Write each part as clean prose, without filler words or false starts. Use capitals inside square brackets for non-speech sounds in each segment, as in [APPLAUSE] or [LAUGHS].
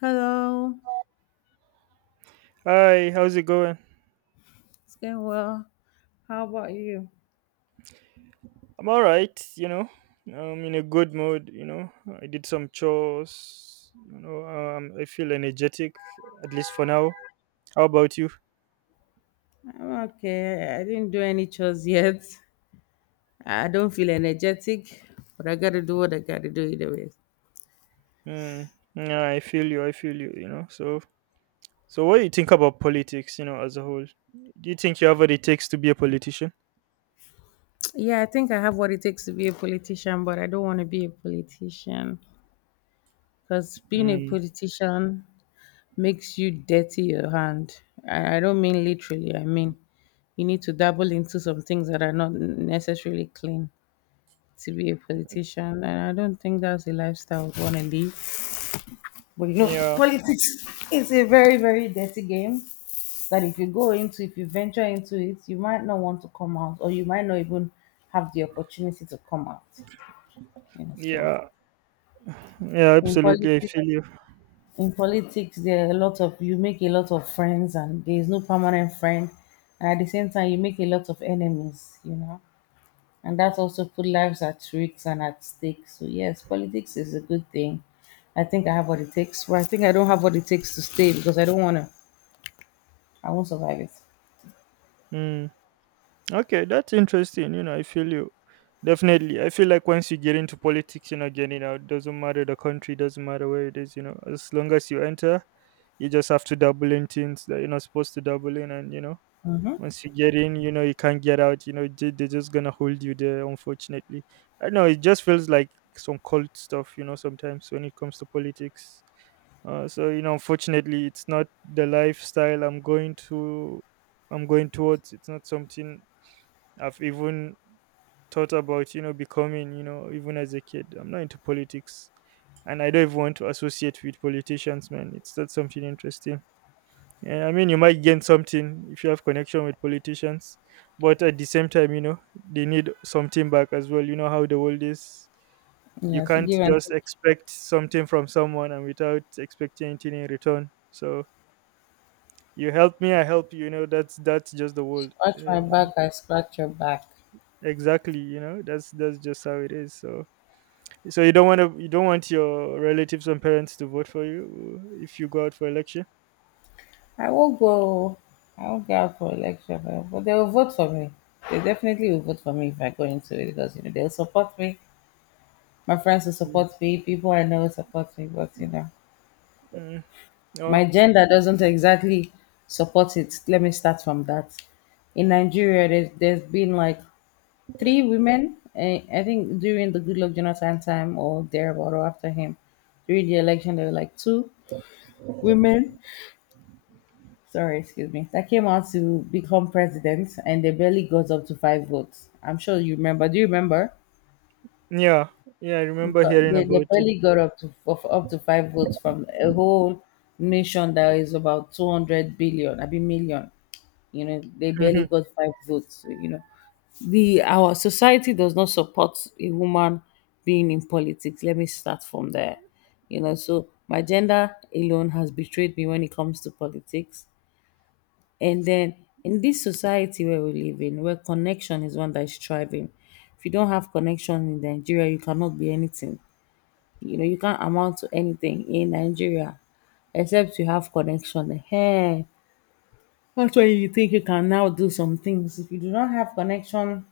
Hello, Hi, how's it going? it's going well. How about you? I'm all right, you know. I'm in a good mood, you know. I did some chores, you know. I feel energetic, at least for now. How about you? I'm okay. I didn't do any chores yet. I don't feel energetic, but I gotta do what I gotta do either way. Mm, yeah, I feel you. I feel you. You know. So what do you think about politics, you know, as a whole? Do you think you have what it takes to be a politician? Yeah, I think I have what it takes to be a politician, but I don't want to be a politician because being a Mm, politician makes you dirty your hand. I don't mean literally, I mean you need to dabble into some things that are not necessarily clean to be a politician. And I don't think that's the lifestyle I would want to live. But you know, yeah, politics is a very, very dirty game that if you go into, if you venture into it, you might not want to come out, or you might not even have the opportunity to come out. You know, so yeah, yeah. in Absolutely, I politics, feel you. in politics, there are a lot of you make a lot of friends, and there is no permanent friend, and at the same time, you make a lot of enemies. You know, and that also put lives at risk and at stake. So yes, politics is a good thing. I think I have what it takes. Well, I think I don't have what it takes to stay because I don't want to I won't survive it. Mm. Okay, that's interesting. You know, I feel you. Definitely. I feel like once you get into politics, you're not getting out. Doesn't matter the country, doesn't matter where it is, you know. As long as you enter, you just have to double in things that you're not supposed to double in, and you know, once you get in, you know, you can't get out, you know, they're just gonna hold you there, unfortunately. I know it just feels like some cult stuff, you know, sometimes when it comes to politics. So you know, unfortunately, it's not the lifestyle I'm going to. I'm going towards. It's not something I've even thought about, you know, becoming, you know, even as a kid. I'm not into politics, and I don't even want to associate with politicians, man. It's not something interesting. And I mean, you might gain something if you have connection with politicians, but at the same time, you know, they need something back as well. You know how the world is. You Yes, you can't give and just take. expect something from someone and without expecting anything in return. So you help me, I help you. You know, that's just the world. Scratch my back, I scratch your back. Exactly. You know, that's just how it is. So you don't want to, you don't want your relatives and parents to vote for you if you go out for election. I won't go. I won't go out for election, but they will vote for me. They definitely will vote for me if I go into it because you know they'll support me. My friends will Mm. support me. People I know will support me. But you know, Mm. Oh, my gender doesn't exactly support it. Let me start from that. In Nigeria, there's been like three women. I think during the Goodluck Jonathan time or thereabout or after him, during the election there were like two women, sorry, excuse me, that came out to become president and they barely got up to five votes. I'm sure you remember. Do you remember? yeah, yeah. I remember Because hearing they about it. barely got up to of- up to five votes from a whole nation that is about 200 billion, I mean million. You know, they barely got [LAUGHS] five votes. So, you know, the our society does not support a woman being in politics. Let me start from there. You know, so my gender alone has betrayed me when it comes to politics. And then in this society where we live in, where connection is one that is thriving, if you don't have connection in Nigeria, you cannot be anything. You know, you can't amount to anything in Nigeria except you have connection. Hey, that's why you think you can now do some things. If you do not have connection,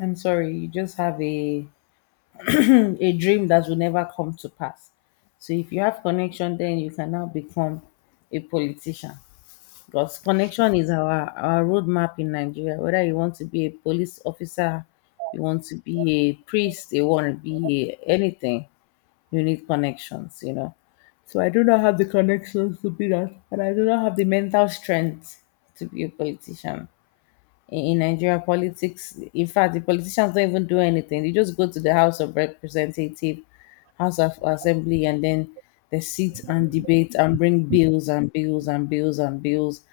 I'm sorry, you just have a dream that will never come to pass. So if you have connection, then you can now become a politician. Because connection is our roadmap in Nigeria. Whether you want to be a police officer, you want to be a priest, you want to be a- anything, you need connections. You know. So I do not have the connections to be that, and I do not have the mental strength to be a politician in Nigeria politics. In fact, the politicians don't even do anything. They just go to the House of Representative, House of Assembly, and then they sit and debate and bring bills and bills and bills and bills,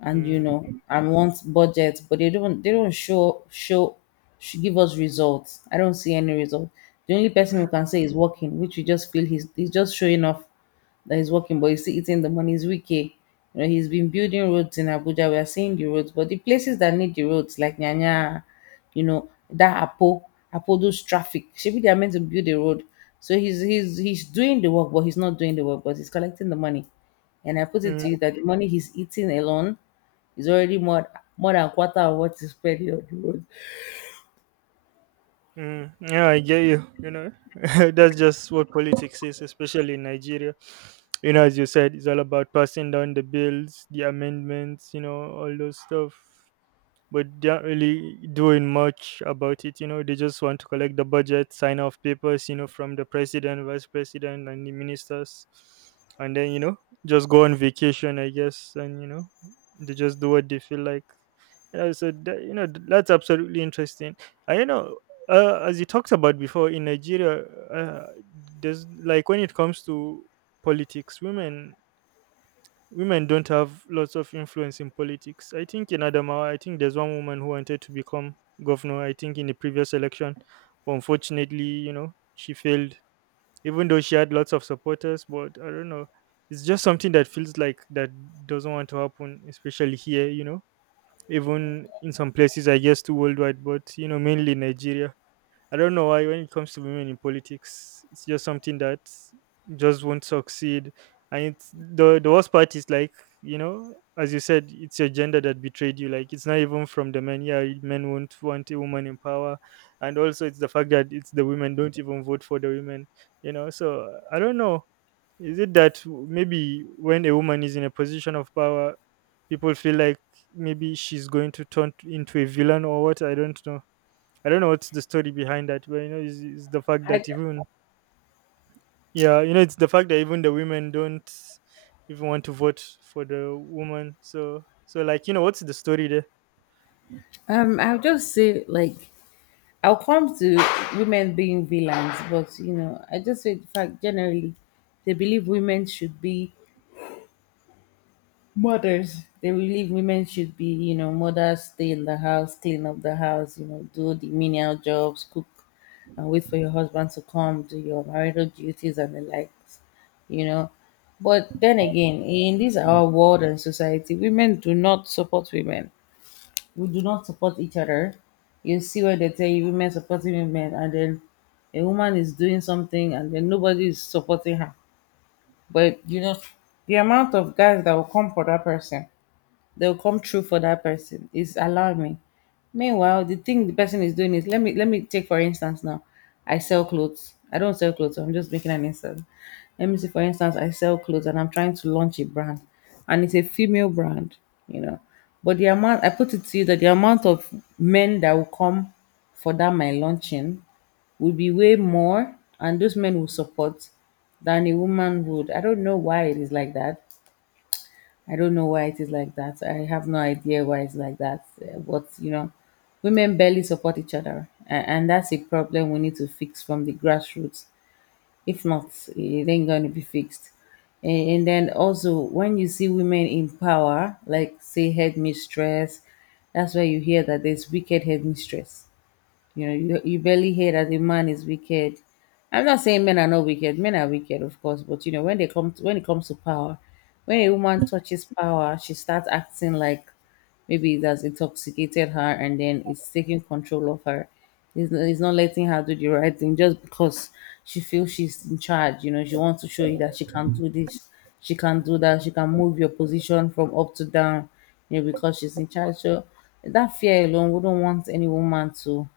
and you Mm. know, and want budgets, but they don't. They don't show should give us results. I don't see any result. The only person who can say is working, which we just feel he's just showing off that is working, but he's still eating the money. He's weak. Eh. You know, he's been building roads in Abuja. We are seeing the roads, but the places that need the roads, like Nyanya, you know, that Apo, Apo those traffic. Maybe they are meant to build a road. So he's doing the work, but he's not doing the work, but he's collecting the money. And I put it Mm. to you that the money he's eating alone is already more than quarter of what is spent on the road. Mm, yeah, I get you. You know, [LAUGHS] that's just what politics is, especially in Nigeria. You know, as you said, it's all about passing down the bills, the amendments, you know, all those stuff, but they aren't really doing much about it. You know, they just want to collect the budget, sign off papers, you know, from the president, vice president, and the ministers, and then you know, just go on vacation, I guess, and you know, they just do what they feel like. Yeah, so that, you know, that's absolutely interesting. And you know, as you talked about before in Nigeria, there's like when it comes to politics, women don't have lots of influence in politics. I think in Adamawa, I think there's one woman who wanted to become governor, I think in the previous election. But unfortunately, you know, she failed, even though she had lots of supporters. But I don't know. It's just something that feels like that doesn't want to happen, especially here, you know, even in some places, I guess, too worldwide, but, you know, mainly Nigeria. I don't know why when it comes to women in politics, it's just something that just won't succeed. And it's the worst part is like, you know, as you said, it's your gender that betrayed you. Like it's not even from the men. Yeah, men won't want a woman in power. And also it's the fact that it's the women don't even vote for the women, you know. So I don't know. Is it that maybe when a woman is in a position of power, people feel like maybe she's going to turn into a villain or what? I don't know. I don't know what's the story behind that, but you know, it's the fact I that even yeah, you know, it's the fact that even the women don't even want to vote for the woman. So like you know, what's the story there? I'll just say like I'll come to women being villains, but you know, I just say the fact generally they believe women should be mothers. They believe women should be, you know, mothers, stay in the house, clean up the house, you know, do the menial jobs, cook, and wait for your husband to come, do your marital duties and the likes, you know. But then again, in this our world and society, women do not support women we do not support each other. You see where they tell you women supporting women, and then a woman is doing something, and then nobody is supporting her. But you know, the amount of guys that will come for that person they'll come true for that person. It's alarming. Meanwhile, the thing the person is doing is let me take for instance now. I sell clothes. I don't sell clothes. I'm just making an instance. Let me see. For instance, I sell clothes and I'm trying to launch a brand, and it's a female brand, you know. But the amount I put it to you that the amount of men that will come for that my launching will be way more, and those men will support than a woman would. I don't know why it is like that. I don't know why it is like that. I have no idea why it's like that. But you know, women barely support each other, and that's a problem we need to fix from the grassroots. If not, it ain't going to be fixed. And then also, when you see women in power, like say headmistress, that's why you hear that there's wicked headmistress. You know, you barely hear that a man is wicked. I'm not saying men are not wicked. Men are wicked, of course, but you know, when they come to, when it comes to power, when a woman touches power, she starts acting like maybe it has intoxicated her and then it's taking control of her. It's not letting her do the right thing just because she feels she's in charge. You know, she wants to show you that she can do this, she can do that, she can move your position from up to down, you know, because she's in charge. So that fear alone wouldn't want any woman to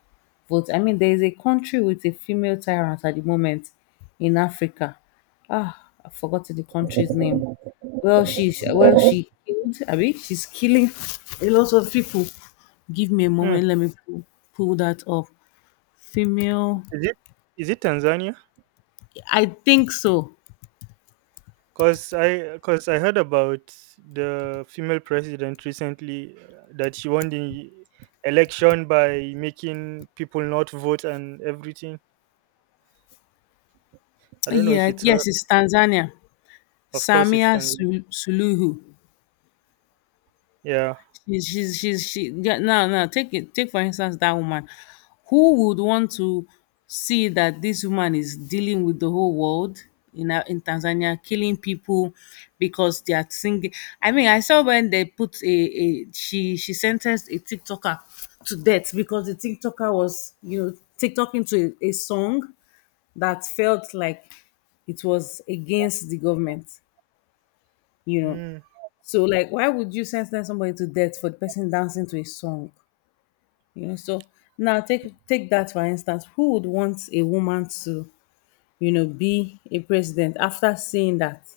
vote. I mean, there is a country with a female tyrant at the moment in Africa. Ah, I forgot the country's name. Well, she's well, she killed. I mean, she's killing a lot of people. Give me a Hmm. moment. Let me pull that up. Female. Is it is it Tanzania? I think so. Cause I heard about the female president recently, that she won the election by making people not vote and everything. I don't know if Yeah. it's Yes, her. it's Tanzania. Of course, it's Samia them. Sul Suluhu. Yeah. She yeah, now take it take for instance that woman. Who would want to see that this woman is dealing with the whole world in a- in Tanzania, killing people because they are singing? I mean, I saw when they put a she sentenced a TikToker to death because the TikToker was you know TikToking to a song that felt like it was against the government, you know. Mm. So, like, why would you sentence somebody to death for the person dancing to a song? You know, so now take that for instance. Who would want a woman to, you know, be a president after seeing that?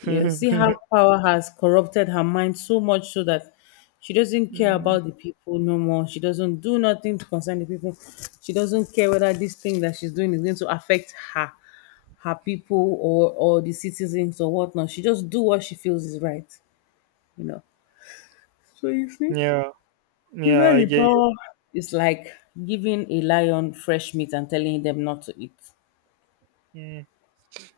You know, see how power has corrupted her mind so much so that she doesn't care Mm. about the people no more. She doesn't do nothing to concern the people. She doesn't care whether this thing that she's doing is going to affect her, her people or the citizens or whatnot. She just do what she feels is right. You know. So you see Yeah. Yeah. Remember I the get you. power is like giving a lion fresh meat and telling them not to eat. Mm.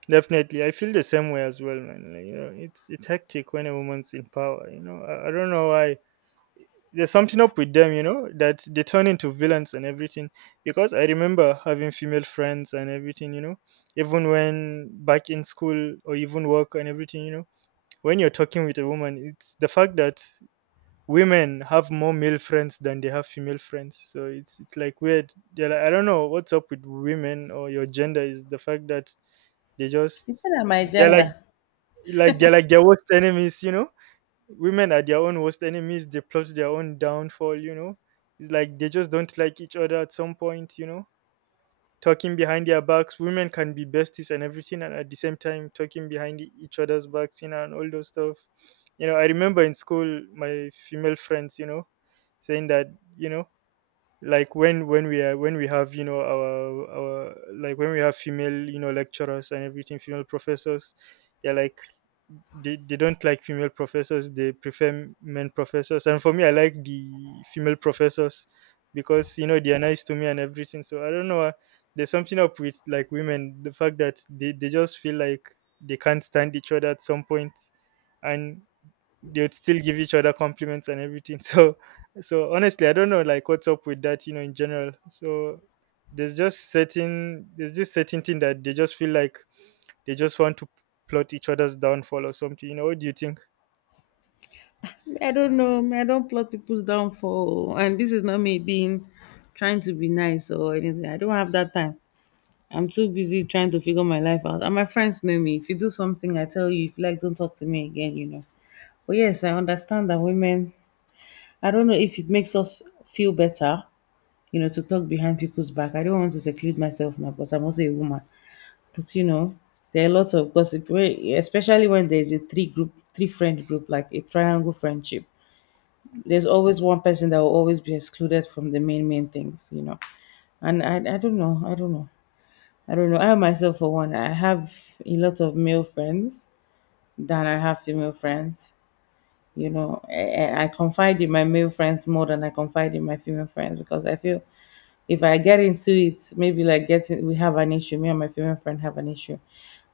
Definitely, I feel the same way as well, man. Like, you know, it's hectic when a woman's in power. You know, I don't know why there's something up with them, you know, that they turn into villains and everything. Because I remember having female friends and everything, you know, even when back in school or even work and everything, you know, when you're talking with a woman, it's the fact that women have more male friends than they have female friends. So it's like weird. They're like, I don't know what's up with women or your gender is the fact that they Instead just of my they're agenda. like they're [LAUGHS] like their worst enemies, you know, women are their own worst enemies, they plot their own downfall, you know, it's like they just don't like each other at some point, you know, talking behind their backs, women can be besties and everything and at the same time talking behind each other's backs, you know, and all those stuff. You know, I remember in school my female friends, you know, saying that, you know, like when we are when we have, you know, our like when we have female, you know, lecturers and everything, female professors, they're like they don't like female professors, they prefer men professors, and for me I like the female professors because, you know, they are nice to me and everything. So I don't know, there's something up with like women, the fact that they just feel like they can't stand each other at some point, and they would still give each other compliments and everything. [LAUGHS] So honestly, I don't know like what's up with that, you know, in general. So there's just certain thing that they just feel like they just want to plot each other's downfall or something. You know, what do you think? Me, I don't know. Me, I don't plot people's downfall. And this is not me being trying to be nice or anything. I don't have that time. I'm too busy trying to figure my life out. And my friends know me. If you do something, I tell you. If you like, don't talk to me again, you know. But yes, I understand that women, I don't know if it makes us feel better, you know, to talk behind people's back. I don't want to seclude myself now because I'm also a woman. But you know, there are a lot of gossip, where- especially when there's a three group, three friend group, like a triangle friendship. There's always one person that will always be excluded from the main things, you know. And I don't know, I don't know. I myself, for one, I have a lot of male friends than I have female friends. You know, I confide in my male friends more than I confide in my female friends because I feel if I get into it, maybe like getting we have an issue, me and my female friend have an issue,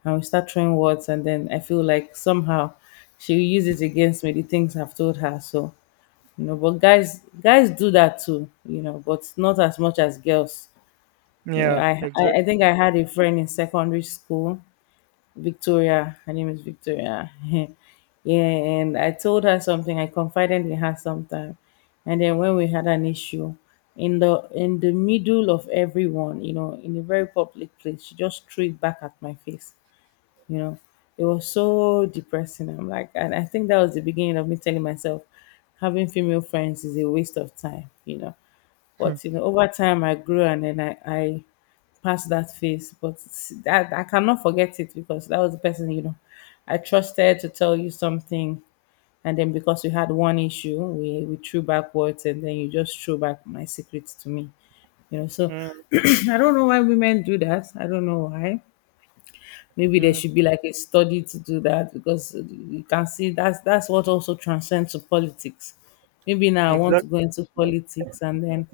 and we start throwing words, and then I feel like somehow she will use it against me. The things I've told her, so But guys, do that too, you know, but not as much as girls. You know, Yeah, I exactly. think I had a friend in secondary school Victoria. Her name is Victoria. [LAUGHS] Yeah, and I told her something. I confided in her sometime, and then when we had an issue, in the middle of everyone, you know, in a very public place, she just threw it back at my face, you know it was so depressing. I'm like, and I think that was the beginning of me telling myself having female friends is a waste of time. But you know, [LAUGHS] over time I grew, and then I passed that phase. But that I cannot forget it because that was the person I trusted to tell you something, and then because we had one issue, we threw backwards, and then you just threw back my secrets to me. So Mm, [CLEARS THROAT] I don't know why women do that. I don't know why. Maybe there mm, should be like a study to do that because you can see that's what also transcends to politics. Maybe now I want to go exactly. into politics, and then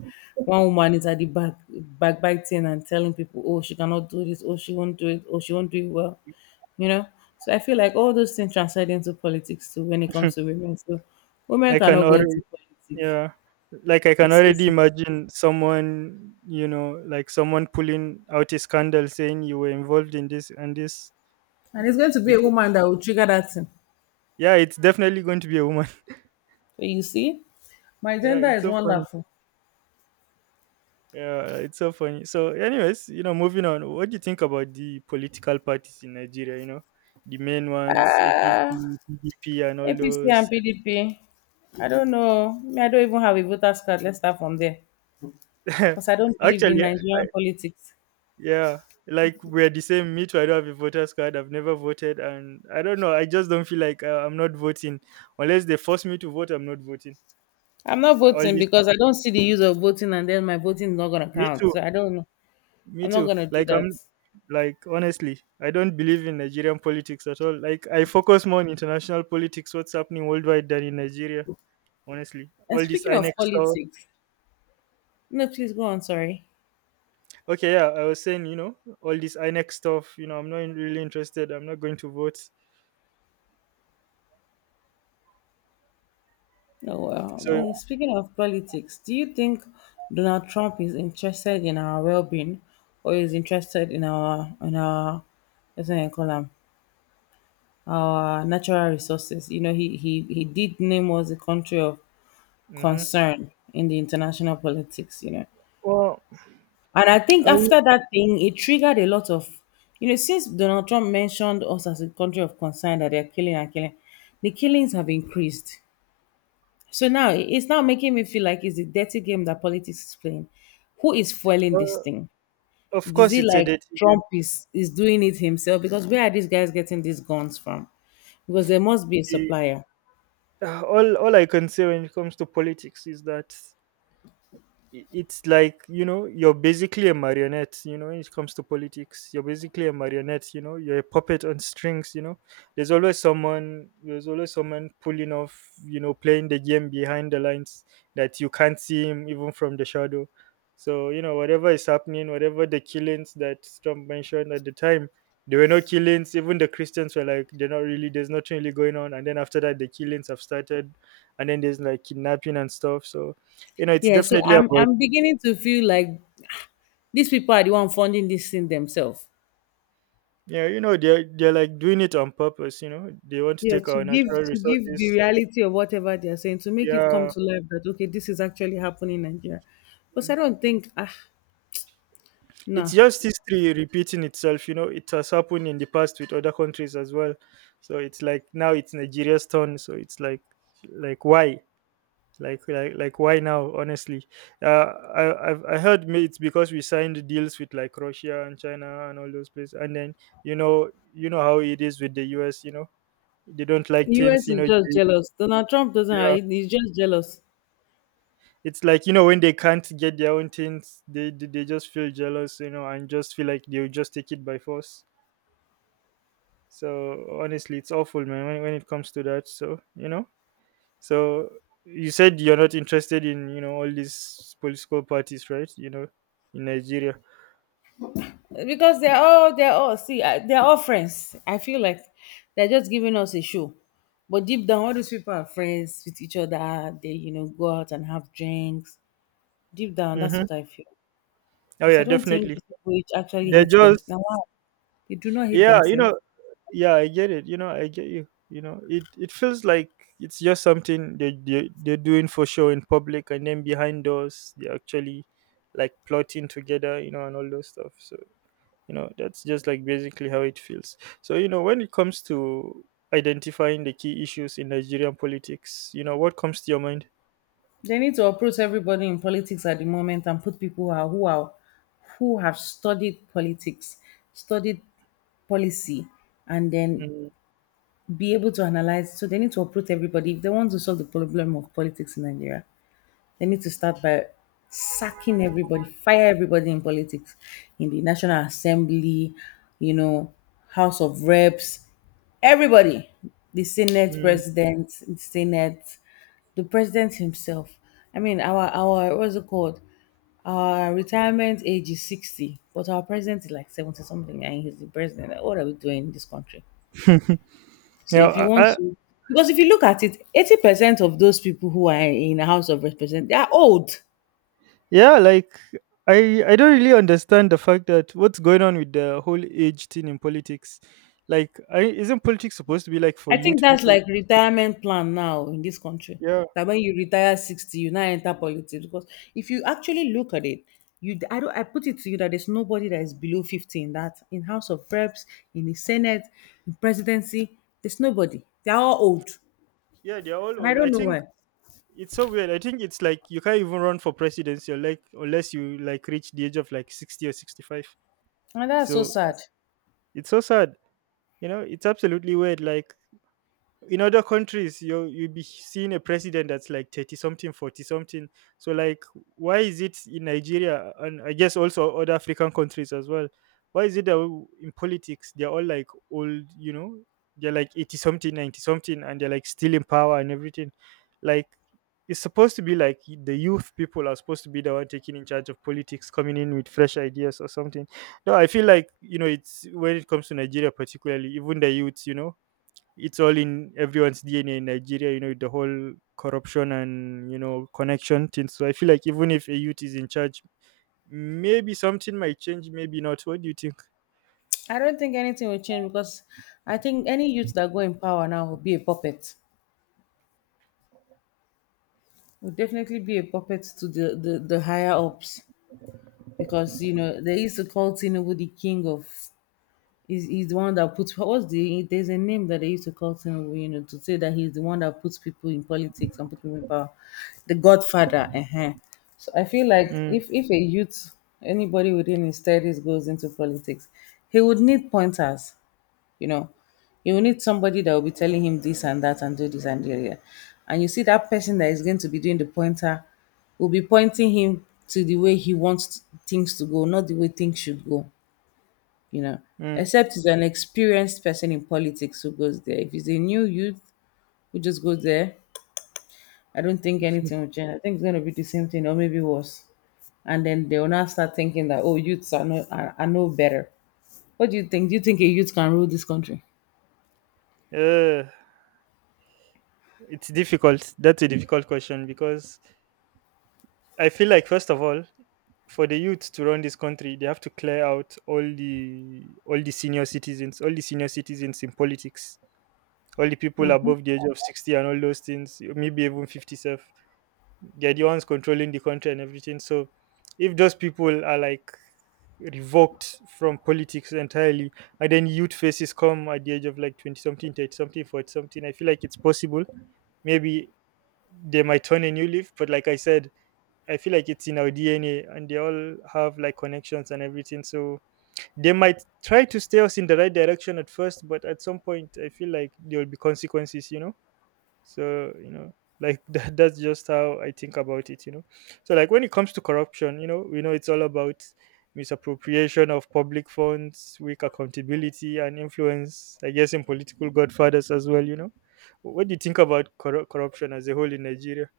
one woman is at the back backbiting and telling people, oh, she cannot do this, oh, she won't do it, oh, she won't do it well, you know. So I feel like all those things transcend into politics too when it comes to women. So women I cannot can go already into politics. Yeah. Like I can It's already easy. imagine someone, you know, like someone pulling out a scandal saying you were involved in this and this And it's going to be a before. woman that will trigger that thing. Yeah, it's definitely going to be a woman. [LAUGHS] So you see, my Yeah, gender it's is so funny. wonderful. Yeah, it's so funny. So, anyways, you know, moving on. What do you think about the political parties in Nigeria? You know, the main ones, Ah. APC, PDP, and all APC those. and PDP. I don't know. Me, I don't even have a voter's card. Let's start from there. Because [LAUGHS] I don't believe in Actually, Nigerian politics. yeah, like we're the same. Me too. I don't have a voter's card. I've never voted, and I don't know. I just don't feel like, I'm not voting unless they force me to vote. I'm not voting. I'm not All voting this. because I don't see the use of voting, and then my voting is not going to Me count. too. So I don't know. Me I'm not too. going to do Like that. I'm. Like honestly, I don't believe in Nigerian politics at all. Like I focus more on international politics, what's happening worldwide, than in Nigeria. Honestly, And all this speaking INEC of stuff. politics, no, please go on. Sorry. Okay, yeah, I was saying, you know, all this INEC stuff. You know, I'm not really interested. I'm not going to vote. No, well, I So, mean, speaking of politics, do you think Donald Trump is interested in our well being or is interested in our, what's it called? Our natural resources. You know, he did name us a country of hmm, concern in the international politics, you know. well, And I think I, after that thing, it triggered a lot of, you know, since Donald Trump mentioned us as a country of concern that they're killing and killing, the killings have increased. So now it's now making me feel like it's a dirty game that politics is playing. Who is fueling this uh, thing? Of Is course, it it's a like dirty game. Trump is doing it himself? Because where are these guys getting these guns from? Because there must be a The- supplier. All I can say when it comes to politics is that it's like, you know, you're basically a marionette, you know, when it comes to politics, you're basically a marionette, you know, you're a puppet on strings, you know, there's always someone pulling off, you know, playing the game behind the lines, that you can't see him even from the shadow. So you know, whatever is happening, whatever the killings that Trump mentioned at the time, there were no killings, even the Christians were like they're not really, there's nothing really going on, and then after that the killings have started, and then there's like kidnapping and stuff. So you know it's Yeah, so definitely about I'm beginning to feel like these people are the one funding this thing themselves. yeah, you know, they're like doing it on purpose, you know. They want to Yeah, take to our give natural the resources. reality of whatever they are saying to make it come Yeah. to life that okay, this is actually happening in Nigeria. Because Mm. I don't think, ah, It's no. just history repeating itself, you know. It has happened in the past with other countries as well. So it's like now it's Nigeria's turn. So it's like why? Like why now, honestly? Uh, I heard it's because we signed deals with like Russia and China and all those places. And then you know, you know how it is with the US, you know. They don't like things, US you is know. just They- jealous. Donald Trump yeah. doesn't, he's just jealous. It's like, you know, when they can't get their own things, they just feel jealous, you know, and just feel like they'll just take it by force. So honestly, it's awful, man, when it comes to that. So, you know. So you said you're not interested in, you know, all these political parties, right? You know, in Nigeria. Because they're all, they're all friends. I feel like they're just giving us a show. But deep down, all these people are friends with each other. They, you know, go out and have drinks. Deep down, that's Mm-hmm. what I feel. Oh Because I yeah, don't think definitely. these people which actually They're hate them. just. Now, wow, they do not hate Yeah, you themselves. know, yeah, I get it. You know, I get you. You know, it feels like it's just something they're doing for show in public, and then behind doors they're actually like plotting together, you know, and all those stuff. So, you know, that's just like basically how it feels. So, you know, when it comes to identifying the key issues in Nigerian politics, you know, what comes to your mind? They need to approach everybody in politics at the moment and put people who are who have studied politics, studied policy, and then Mm. be able to analyze. So they need to approach everybody if they want to solve the problem of politics in Nigeria. They need to start by sacking everybody, fire everybody in politics, in the National Assembly, you know, House of Reps, everybody, the Senate Mm. president, the Senate, the president himself. I mean, our what's it called? Our retirement age is 60, but our president is like 70 something, and he's the president. What are we doing in this country? [LAUGHS] So if you Yeah. Want I to, because if you look at it, 80% of those people who are in the House of Representatives, they are old. Yeah, like I don't really understand the fact that what's going on with the whole age thing in politics. Like, isn't politics supposed to be like for I think youth that's people? like retirement plan now in this country. Yeah, That when you retire 60, you now enter politics because if you actually look at it, you I don't I put it to you that there's nobody that is below 50 in that in House of Reps, in the Senate, in presidency. There's nobody. They're all old, yeah, they're all and I old. don't I know think why. it's so weird. I think it's like you can't even run for presidency or like unless you like reach the age of like 60 or 65. And that's so So sad. it's so sad. You know, it's absolutely weird. Like in other countries, you'll be seeing a president that's like 30 something 40 something. So like why is it in Nigeria, and I guess also other African countries as well, why is it that in politics they're all like old? You know, they're like 80 something 90 something and they're like still in power and everything. Like, it's supposed to be like the youth people are supposed to be the one taking in charge of politics, coming in with fresh ideas or something. No, I feel like, you know, it's when it comes to Nigeria particularly, even the youths, you know, it's all in everyone's DNA in Nigeria, you know, with the whole corruption and, you know, connection thing. So I feel like even if a youth is in charge, maybe something might change, maybe not. What do you think? I don't think anything will change because I think any youth that go in power now will be a puppet. Will definitely be a puppet to the higher ups. Because you know they used to call Tinubu the king of. He's the one that puts, what's the there's a name that they used to call Tinubu, you know, to say that he's the one that puts people in politics and put people in power, the Godfather. Uh huh. So I feel like Mm. If a youth, anybody within his 30s goes into politics, he would need pointers, you know, he will need somebody that will be telling him this and that and do this and the other. And you see that person that is going to be doing the pointer will be pointing him to the way he wants things to go, not the way things should go, you know. Mm. Except he's an experienced person in politics who goes there. If he's a new youth who just goes there, I don't think anything will change. I think it's going to be the same thing or maybe worse. And then they will now start thinking that, oh, youths are, no better. What do you think? Do you think a youth can rule this country? Uh, it's difficult. That's a difficult question because I feel like first of all, for the youth to run this country, they have to clear out all the senior citizens, all the senior citizens in politics, all the people above the age of 60 and all those things, maybe even 57. They're the ones controlling the country and everything. So if those people are like revoked from politics entirely, and then youth faces come at the age of like 20 something, 30 something, 40 something, I feel like it's possible. Maybe they might turn a new leaf, but like I said, I feel like it's in our DNA, and they all have like connections and everything. So they might try to steer us in the right direction at first, but at some point, I feel like there will be consequences, you know? So, you know, like [LAUGHS] that's just how I think about it, you know. So like when it comes to corruption, you know, we know it's all about misappropriation of public funds, weak accountability, and influence, I guess, in political godfathers as well. You know, what do you think about corruption as a whole in Nigeria?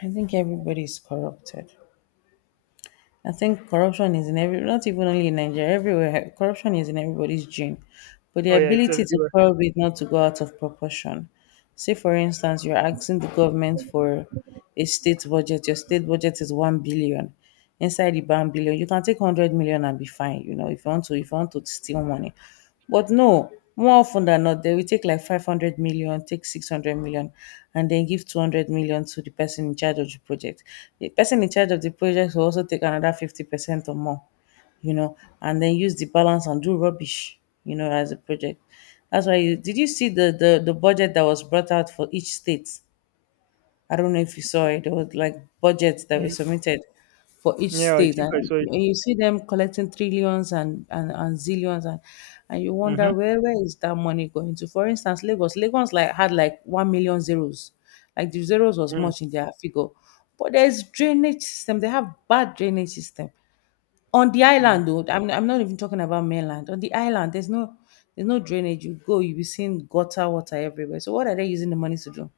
I think everybody's corrupted. I think corruption is in every, not even only in Nigeria, everywhere. Corruption is in everybody's gene. But the Oh yeah, it's ability to everywhere. curb it not to go out of proportion. Say, for instance, you're asking the government for a state budget. Your state budget is 1 billion. Inside the 1 billion, you can take 100 million and be fine. You know, if you want to, if you want to steal money. But no, more often than not, they will take like 500 million, take 600 million, and then give 200 million to the person in charge of the project. The person in charge of the project will also take another 50% or more, you know, and then use the balance and do rubbish, you know, as a project. That's why you did you see the budget that was brought out for each state? I don't know if you saw it. There was like budgets that were Mm. submitted for each Yeah, I state, think I saw it. and you see them collecting trillions and zillions, and you Mm-hmm. wonder where is that money going to? For instance, Lagos, Lagos like had like 1 million zeros, like the zeros was Mm. much in their figure, but there's drainage system. They have bad drainage system on the Mm. island. Though I'm not even talking about mainland. On the island, there's no drainage. You go, you be seeing gutter water everywhere. So what are they using the money to do?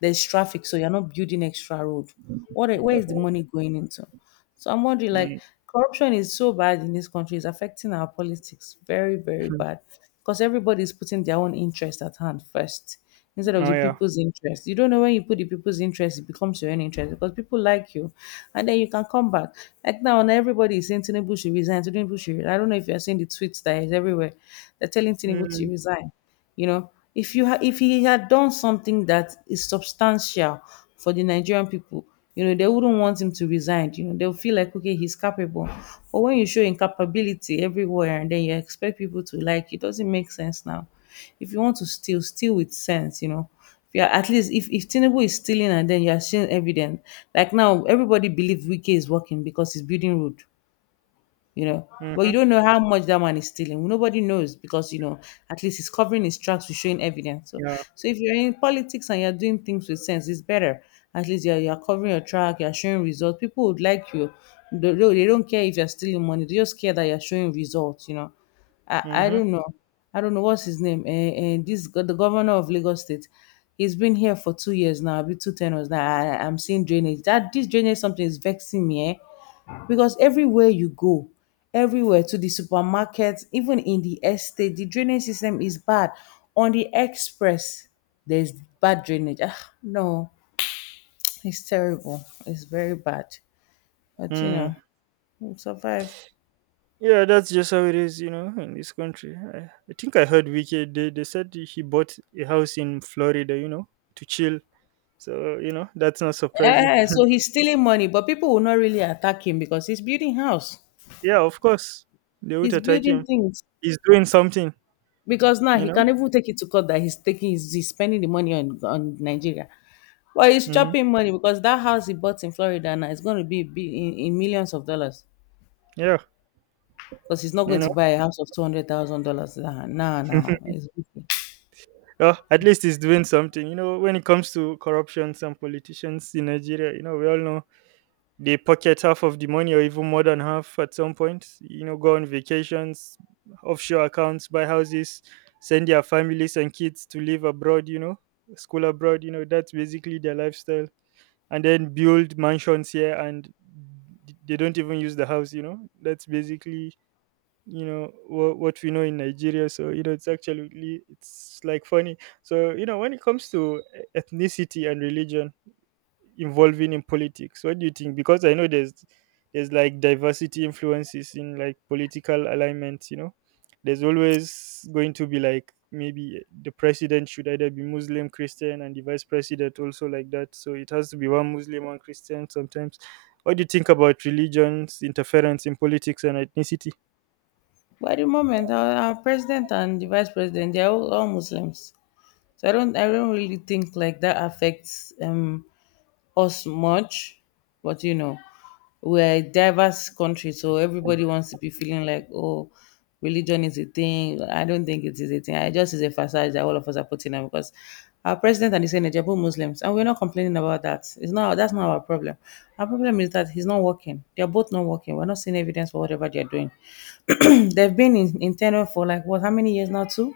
There's traffic, so you're not building extra road. Where is the money going into? So I'm wondering, like, Mm. corruption is so bad in this country, it's affecting our politics very, very [LAUGHS] bad. Because everybody is putting their own interest at hand first instead of Oh the yeah. people's interest. You don't know when you put the people's interest, it becomes your own interest because people like you. And then you can come back. Like now, and everybody is saying Tinubu should resign, Tinubu should resign. I don't know if you're seeing the tweets that is everywhere. They're telling Tinubu to Mm. resign. You know, if you ha- if he had done something that is substantial for the Nigerian people, you know, they wouldn't want him to resign. You know, they'll feel like okay, he's capable. But when you show incapability everywhere and then you expect people to like, it doesn't make sense now. If you want to steal, steal with sense. You know, if you're at least if Tinubu is stealing and then you are seeing evidence, like now everybody believes Wike is working because he's building road you know. But you Mm-hmm. don't know how much that man is stealing. Nobody knows because you know at least he's covering his tracks with showing evidence. So, Yeah. so if you're in politics and you're doing things with sense, it's better. At least you're covering your track, you're showing results. People would like you. They don't care if you're stealing money. They just care that you're showing results. You know, I Mm-hmm. don't know. I don't know what's his name. And the governor of Lagos State, he's been here for 2 years now. I'll Be two tenors now. I'm seeing drainage. That this drainage something is vexing me. Eh? Because everywhere you go, everywhere to the supermarket, even in the estate the drainage system is bad, on the express there's bad drainage. Ah, no, it's terrible, it's very bad. But you Mm. know, we'll survive. Yeah, that's just how it is, you know, in this country. I think I heard Wiki, they said he bought a house in Florida, you know, to chill. So, you know, that's not surprising. Yeah, so he's stealing money but people will not really attack him because he's building house, Yeah, of course. They would he's attack building him. things, He's doing something, because now you he know? can even take it to court that he's spending the money on Nigeria. Well, he's Mm. chopping money because that house he bought in Florida now is going to be big in millions of dollars. Yeah, Because he's not you going know. to buy a house of $200,000. Nah, nah, nah. [LAUGHS] It's okay. Oh, at least he's doing something. You know, when it comes to corruptions and politicians in Nigeria, you know, we all know. They pocket half of the money or even more than half at some point, you know, go on vacations, offshore accounts, buy houses, send their families and kids to live abroad, you know, school abroad, you know, that's basically their lifestyle. And then build mansions here, and they don't even use the house, you know. That's basically, you know, what we know in Nigeria. So, you know, it's actually, it's like funny. So, you know, when it comes to ethnicity and religion involving in politics, what do you think? Because I know there's like diversity influences in like political alignments, you know. There's always going to be like, maybe the president should either be Muslim, Christian, and the vice president also like that. So it has to be one Muslim, one Christian sometimes. What do you think about religions interference in politics and ethnicity? But at the moment, our president and the vice president, they're all Muslims. So I don't really think like that affects us much, but you know, we're a diverse country, so everybody wants to be feeling like, oh, religion is a thing. I don't think it is a thing. I just is a facade that all of us are putting on because our president and the Senate are both Muslims, and we're not complaining about that. It's not that's not our problem. Our problem is that he's not working. They're both not working. We're not seeing evidence for whatever they're doing. [CLEARS THROAT] They've been in tenure for like what? How many years now? Two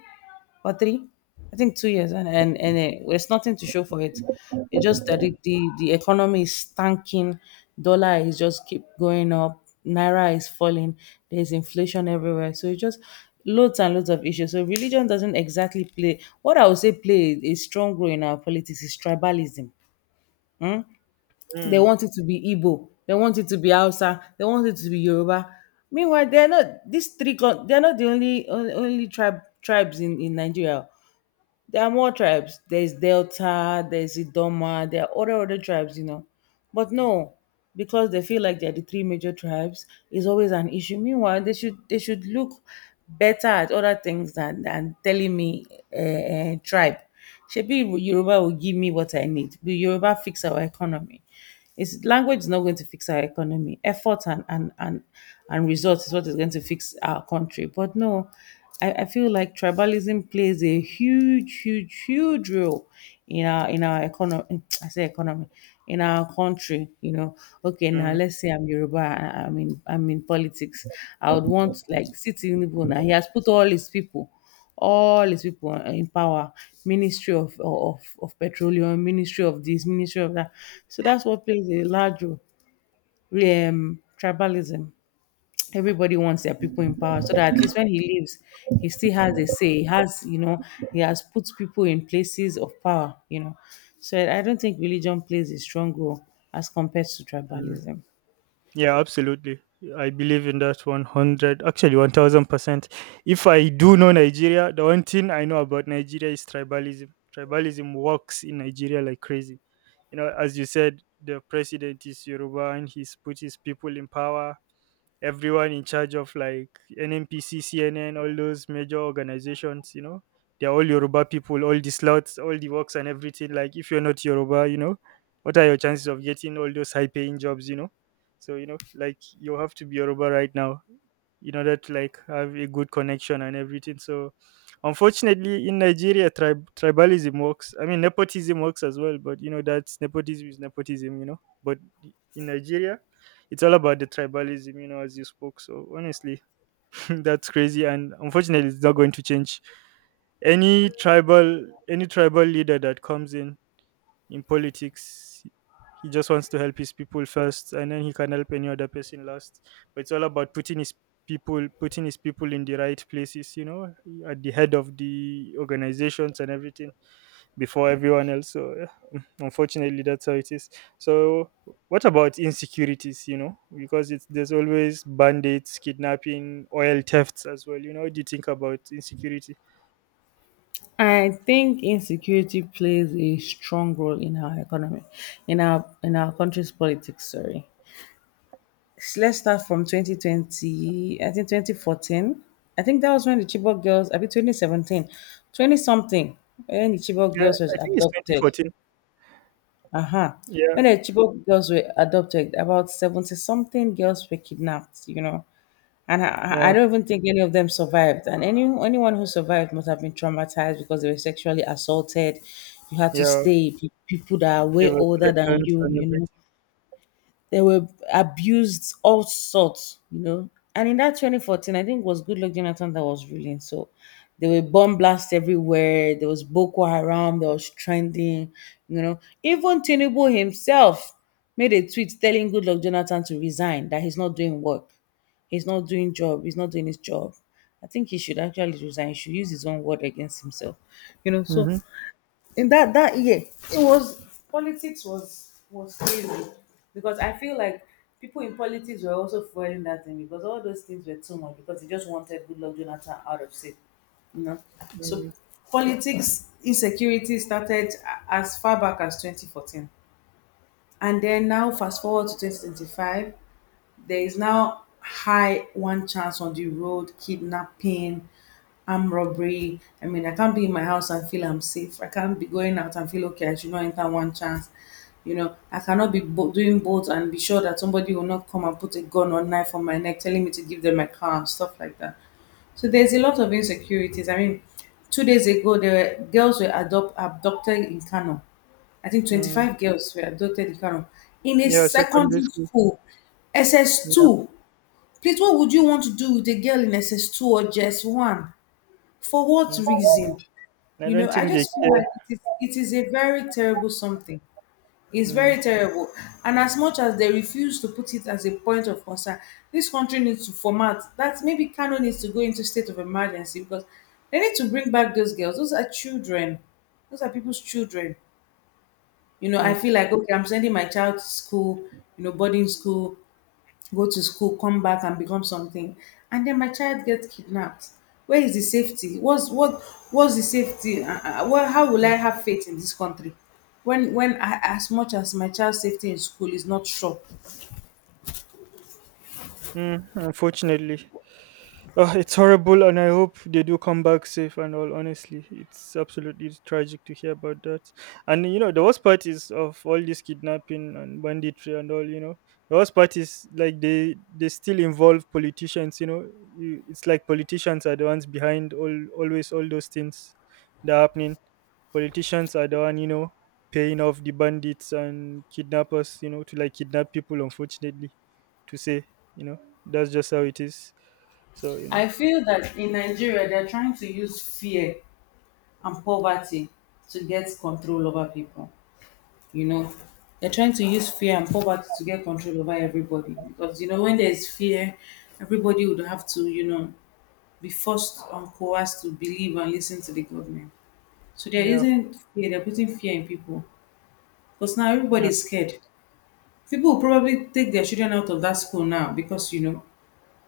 or three, I think 2 years, and and there's nothing to show for it. It's just that the economy is tanking, dollar is just keep going up, naira is falling, there's inflation everywhere, so it's just loads and loads of issues. So religion doesn't exactly play, what I would say play a strong role in our politics, is tribalism. Hmm? They Mm. want it to be Igbo, they want it to be Hausa, they want it to be Yoruba. Meanwhile, they're not these three. They're not the only tribes in Nigeria. There are more tribes. There's Delta, there's Idoma, there are other tribes, you know. But no, because they feel like they're the three major tribes, is always an issue. Meanwhile, they should look better at other things than telling me tribe. Shebi Yoruba will give me what I need. Will Yoruba fix our economy? It's, language is not going to fix our economy. Effort and results is what is going to fix our country. But no, I feel like tribalism plays a huge, huge, huge role in our economy. [TSK] I say economy in our country. You know, okay, now Mm. let's say I'm Yoruba. I mean, I'm in politics. I would want like sitting Tinubu now. He has put all his people, all his people are in power, ministry of, of petroleum, ministry of this, ministry of that, so that's what plays a large role. Tribalism. Everybody wants their people in power so that at least when he leaves he still has a say, he has you know, he has put people in places of power, you know. So I don't think religion plays a strong role as compared to Mm. tribalism. Yeah, absolutely. I believe in that 100, actually 1000%. If I do know Nigeria, the one thing I know about Nigeria is tribalism. Tribalism works in Nigeria like crazy. You know, as you said, the president is Yoruba and he's put his people in power, everyone in charge of like NNPC, CNN, all those major organizations. You know, they're all Yoruba people, all the slots, all the works and everything. Like, if you're not Yoruba, you know, what are your chances of getting all those high paying jobs, you know? So, you know, like you have to be Yoruba right now in order to like have a good connection and everything. So, unfortunately, in Nigeria, tribalism works. I mean, nepotism works as well, but you know, that's nepotism is nepotism, you know. But in Nigeria, it's all about the tribalism, you know, as you spoke. So honestly, [LAUGHS] that's crazy, and unfortunately, it's not going to change. Any tribal leader that comes in politics, he just wants to help his people first, and then he can help any other person last. But it's all about putting his people in the right places, you know, at the head of the organizations and everything, before everyone else. So unfortunately that's how it is. So what about insecurities, you know, because it's there's always bandits, kidnapping, oil thefts as well. You know, what do you think about insecurity? I think insecurity plays a strong role in our economy, in our country's politics. Sorry, let's start from 2020, I think 2014. I think that was when the Chibok girls, I mean 2017, 20 something, when the Chibok Yeah, girls was I think it's adopted. 2014. Uh-huh. Yeah. When the Chibok girls were adopted, about 70 something girls were kidnapped, you know. And I Yeah. don't even think any of them survived. And anyone who survived must have been traumatized because they were sexually assaulted. You had to Yeah, stay with people that are they way were older than pregnant you, and you know. everything. They were abused all sorts, you know. And in that 2014, I think it was Good Luck Jonathan that was ruling. So there were bomb blasts everywhere. There was Boko Haram. There was trending, you know. Even Tinubu himself made a tweet telling Good Luck Jonathan to resign, that he's not doing job he's not doing his job. I think he should actually resign, he should use his own word against himself, you know. So Mm-hmm. in that year, it was, politics was crazy, because I feel like people in politics were also fueling that thing because all those things were too much because they just wanted Good Luck Jonathan out of state, you know. So Mm. politics insecurity started as far back as 2014. And then now fast forward to 2025, there is now high one chance on the road, kidnapping, armed robbery. I mean, I can't be in my house and feel I'm safe. I can't be going out and feel okay. I should not enter one chance. You know, I cannot be doing both and be sure that somebody will not come and put a gun or knife on my neck, telling me to give them my car and stuff like that. So there's a lot of insecurities. I mean, 2 days ago, there were girls were adopt abducted in Kano. I think Mm. 25 girls were adopted in Kano, in a Yeah, secondary secondary school. school, Yeah. SS2. Please, what would you want to do with a girl in SS2 or just one? For what Mm. reason? I You know, don't I think they just feel care. like it is a very terrible something. It's Mm. very terrible. And as much as they refuse to put it as a point of concern, this country needs to format that, maybe Kano needs to go into state of emergency because they need to bring back those girls. Those are children. Those are people's children. You know, I Mm. feel like okay, I'm sending my child to school, you know, boarding school, go to school, come back and become something, and then my child gets kidnapped. Where is the safety? What's what, what's the safety? Well, how will I have faith in this country when I, as much as my child's safety in school is not sure. Mm, unfortunately. Oh, it's horrible, and I hope they do come back safe and all. Honestly, it's absolutely tragic to hear about that. And you know, the worst part is of all this kidnapping and banditry and all. You know, the worst part is like they still involve politicians. You know, it's like politicians are the ones behind all always all those things that are happening. Politicians are the one, you know, paying off the bandits and kidnappers, you know, to like kidnap people. Unfortunately, to say, you know, that's just how it is. So, you know, I feel that in Nigeria they're trying to use fear and poverty to get control over people, you know. They're trying to use fear and poverty to get control over everybody because you know when there's fear everybody would have to you know be forced and coerced to believe and listen to the government. So they're yeah, using fear, they're putting fear in people, because now yeah, everybody's scared. People will probably take their children out of that school now, because you know,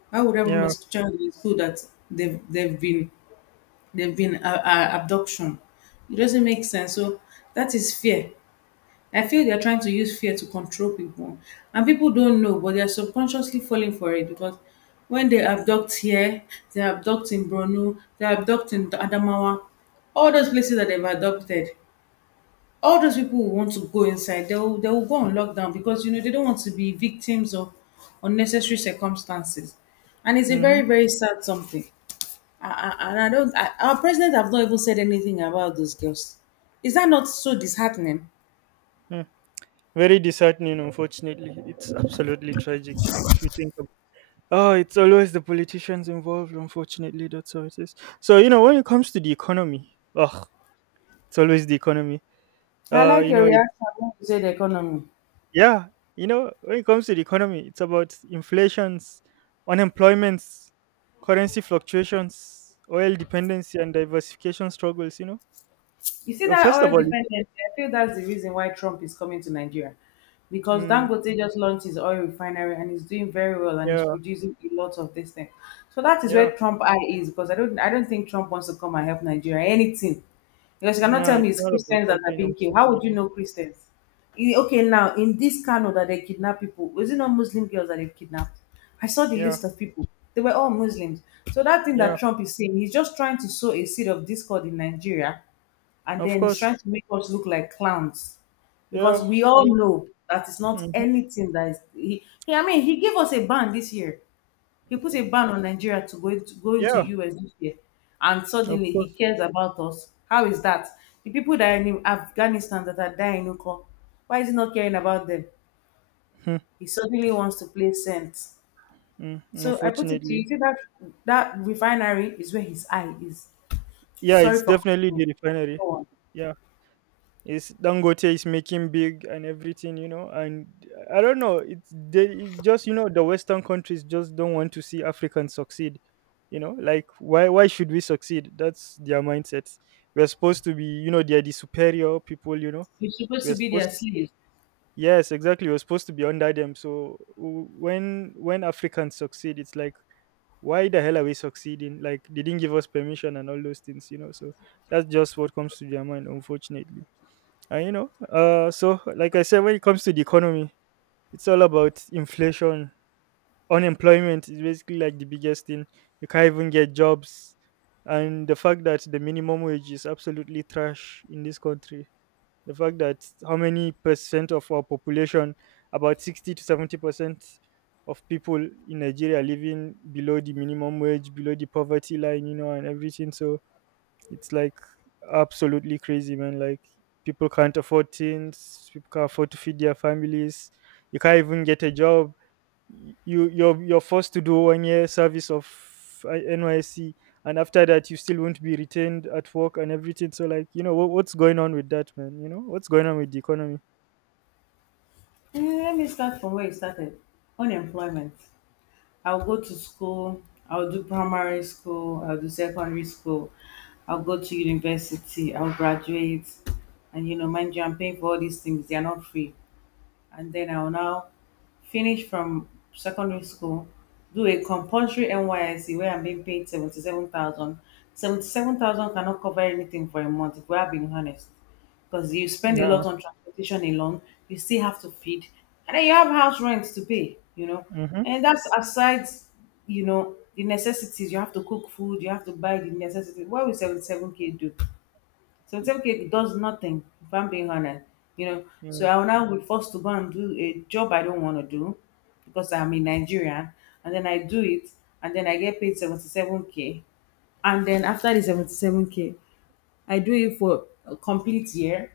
why would I put my yeah. child in school that they've they've been they've been abduction? It doesn't make sense. So that is fear. I feel they're trying to use fear to control people, and people don't know, but they're subconsciously falling for it because when they abduct here, they abduct in Brno, they abduct in Adamawa, all those places that they've adopted, all those people who want to go inside, they will go on lockdown because you know they don't want to be victims of unnecessary circumstances, and it's a Mm-hmm. very very sad something. I, and I don't, I, Our president have not even said anything about those girls. Is that not so disheartening? Mm. Very disheartening, unfortunately. It's absolutely tragic if you think about. Oh, it's always the politicians involved, unfortunately. That's how it is. So, you know, when it comes to the economy, oh, it's always the economy. I Uh, like you your know, reaction when you say the economy. yeah, you know, when it comes to the economy, it's about inflations, unemployments, currency fluctuations, oil dependency, and diversification struggles. You know, You see Uh, that first of oil all, dependence, I feel that's the reason why Trump is coming to Nigeria. Because mm, Dangote just launched his oil refinery and he's doing very well and he's yeah, producing a lot of this thing. So that is yeah, where Trump eye is because I don't think Trump wants to come and help Nigeria anything. Because you cannot no, tell me it's it's not about Christians that are helping, being killed. How would you unfortunately. know Christians? Eh, okay, now in this Kano that they kidnap people, was it not Muslim girls that they've kidnapped? I saw the Yeah, list of people. They were all Muslims. So that thing yeah, that Trump is saying, he's just trying to sow a seed of discord in Nigeria and of then he's course. trying to make us look like clowns because Yeah, we all know that it's not mhm, anything that is he I mean he gave us a ban this year. He put a ban on Nigeria to go into yeah, US this year. And of suddenly he course. cares about us. How is that? The people that are in Afghanistan that are dying, Oko, why is he not caring about them? Mm. He suddenly wants to play saint. Mm. So I put it to Unfortunately, you, see that that refinery is where his eye is. yeah, Sorry it's for definitely cutting. the refinery. Go on. Yeah. is Dangote is making big and everything, you know. And I don't know, it just you know, the Western countries just don't want to see Africans succeed, you know. Like why should we succeed? That's their mindset. We're supposed to be, you know, they're the superior people, you know. We're supposed to We're be their supposed slaves. Yes, exactly. We're supposed to be under them. So when Africans succeed, it's like why the hell are we succeeding? Like they didn't give us permission and all those things, you know. So that's just what comes to their mind, unfortunately. And you know, so like I said, when it comes to the economy, it's all about inflation. Unemployment is basically like the biggest thing. You can't even get jobs, and the fact that the minimum wage is absolutely trash in this country. The fact that how many percent of our population, about 60 to 70% of people in Nigeria living below the minimum wage, below the poverty line, you know, and everything. So it's like absolutely crazy, man. Like, people can't afford things, people can't afford to feed their families. You can't even get a job. You're forced to do 1 year service of uh, NYSC, and after that you still won't be retained at work and everything. So like, you know, what's going on with that, man? You know what's going on with the economy? Let me start from where you started. Unemployment. I'll go to school. I'll do primary school. I'll do secondary school. I'll go to university. I'll graduate. And mind you, I'm paying for all these things. They are not free, and then I'll now finish from secondary school, do a compulsory NYSC where I'm being paid 77,000. 77,000 cannot cover anything for a month, if we are being honest, because you spend a lot No. on transportation alone. You still have to feed, and then you have house rent to pay. Mhm. And that's aside, the necessities. You have to cook food, you have to buy the necessities. What will 77K do? So self-care does nothing, if I'm being honest. You know, so Mm. I will now be forced to go and do a job I don't want to do because I'm a Nigerian, and then I do it, and then I get paid 77k. And then after the 77k, I do it for a complete year.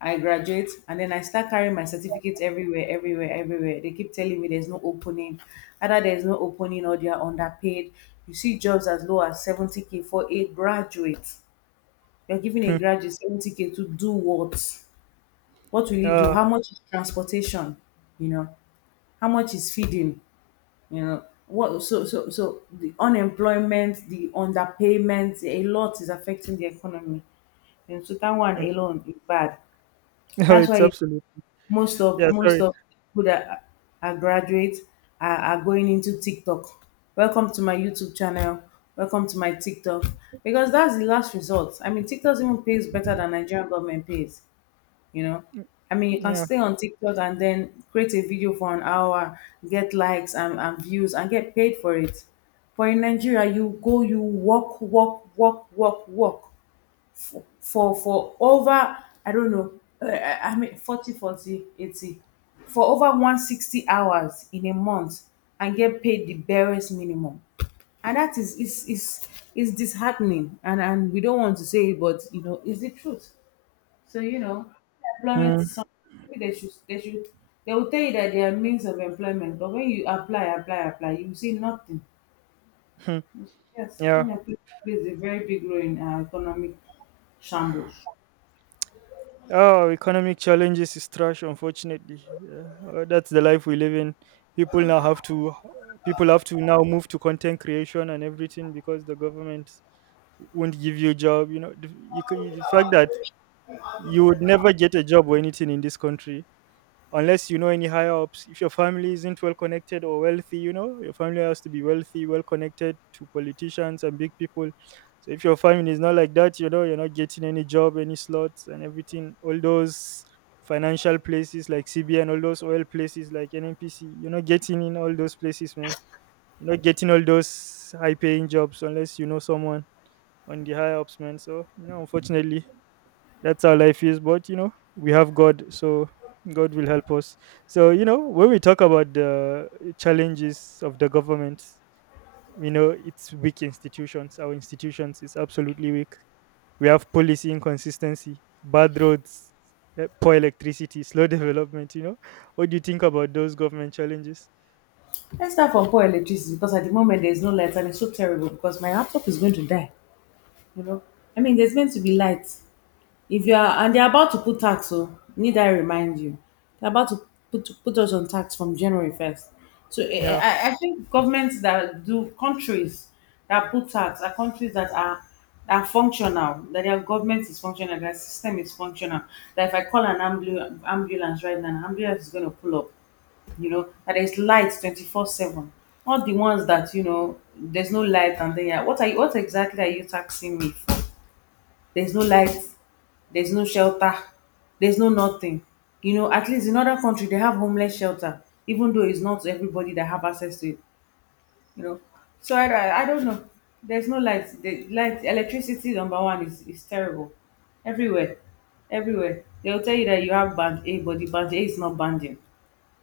I graduate and then I start carrying my certificates everywhere, everywhere, everywhere. They keep telling me there's no opening. Either there's no opening or they are underpaid. You see jobs as low as 70k for a graduate. You're giving a Hmm. graduate 70k to do what? What will he do? Uh, How much is transportation? You know, how much is feeding? You know, what? So the unemployment, the underpayment, a lot is affecting the economy. And so that one mm. alone is bad. [LAUGHS] No, That's it's why absolute. most of Yeah, most sorry. of people that are graduates are going into TikTok. Welcome to my YouTube channel. Welcome to my TikTok. Because that's the last resort. I mean, TikTok even pays better than Nigerian government pays. you know Mm. i mean you can Yeah. stay on TikTok and then create a video for an hour, get likes and views and get paid for it. But in Nigeria, you go, you walk walk walk walk walk for over, I don't know, I mean, 40, 40, 80, for over 160 hours in a month and get paid the barest minimum. And that is disheartening, and we don't want to say it, but you know it's the truth. So, employment is Mm. some. Maybe they will tell you that they are means of employment, but when you apply, apply, apply, you will see nothing. Hmm. Yes, Yeah. unemployment plays a very big role in our economic shambles. Oh, economic challenges is trash, unfortunately. Yeah. That's the life we live in. People now have to, people have to now move to content creation and everything because the government won't give you a job. You know, the fact that you would never get a job or anything in this country unless you know any higher ups. If your family isn't well connected or wealthy, you know, your family has to be wealthy, well connected to politicians and big people. So if your family is not like that, you know, you're not getting any job, any slots and everything. All those financial places like cbn, all those oil places like nnpc, you're not getting in all those places, man. You're not getting all those high paying jobs unless you know someone on the higher ups, man. So you know, unfortunately that's how life is. But you know, we have God, so God will help us. So you know, when we talk about the challenges of the government, you know, it's weak institutions. Our institutions is absolutely weak. We have policy inconsistency, bad roads, poor electricity, slow [LAUGHS] development. You know, what do you think about those government challenges? Let's start from poor electricity because at the moment there is no light and it's so terrible because my laptop is going to die. You know, I mean, there's going to be light. If you are and they're about to put tax, oh, need I remind you. They're about to put us on tax from January 1st. So I, Yeah. I I think governments that do countries that put tax are countries that are functional, that their government is functional, their system is functional. That if I call an ambulance right now, an ambulance is gonna pull up. You know, that there's light 24/7. Not the ones that, there's no light and then yeah, what exactly are you taxing me for? There's no light, there's no shelter, there's no nothing. At least in other country they have homeless shelter, even though it's not everybody that have access to it. You know, so I don't know. There's no light. The light, electricity number one is terrible, everywhere, everywhere. They'll tell you that you have band A, but the band A is not banding.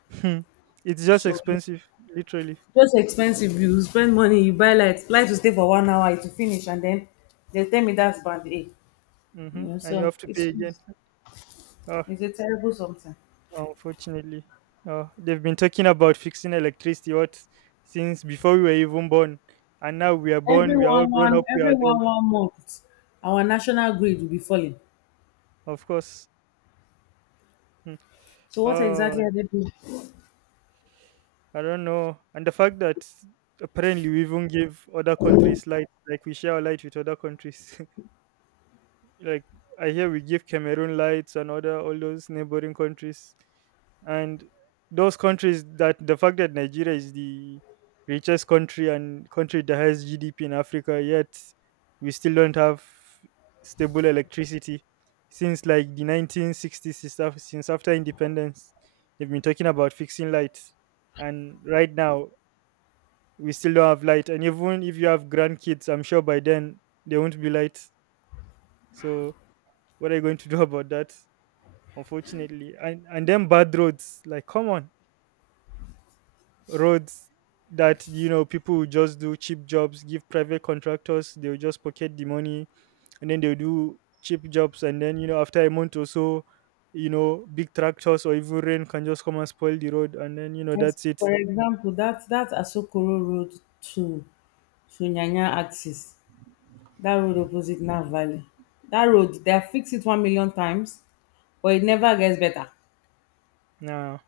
[LAUGHS] It's just So you- expensive, literally. just expensive. You spend money, you buy light. Light will stay for 1 hour, it will finish, and then they tell me that's band A. You Hmm, know, and you so have to pay it's again. it's, Ah. it's a terrible something. Unfortunately, they've been talking about fixing electricity what since before we were even born, and now we are born, Every we are all one grown one up, we are every one adults, one month, our national grid will be falling. of course. Hmm. So what Oh, exactly are they doing? I don't know, and the fact that apparently we even give other countries light, like we share our light with other countries. [LAUGHS] Like I hear we give Cameroon lights and other all those neighboring countries, and those countries that the fact that Nigeria is the richest country and country that has GDP in Africa, yet we still don't have stable electricity since like the 1960s, since since after independence they've been talking about fixing lights, and right now we still don't have light. And even if you have grandkids, I'm sure by then there won't be light. So what are you going to do [LAUGHS] about that, unfortunately? And then bad roads, like come on. Roads that, you know, people will just do cheap jobs, give private contractors, they'll just pocket the money, and then they'll do cheap jobs, and then you know, after a month or so, you know, big tractors or even rain can just come and spoil the road, and then you know, Yes, that's it. for example, that Asokoro road to to Nyanya axis, that road opposite Nav Valley, that road they have fixed it 1 million times, but it never gets better. No.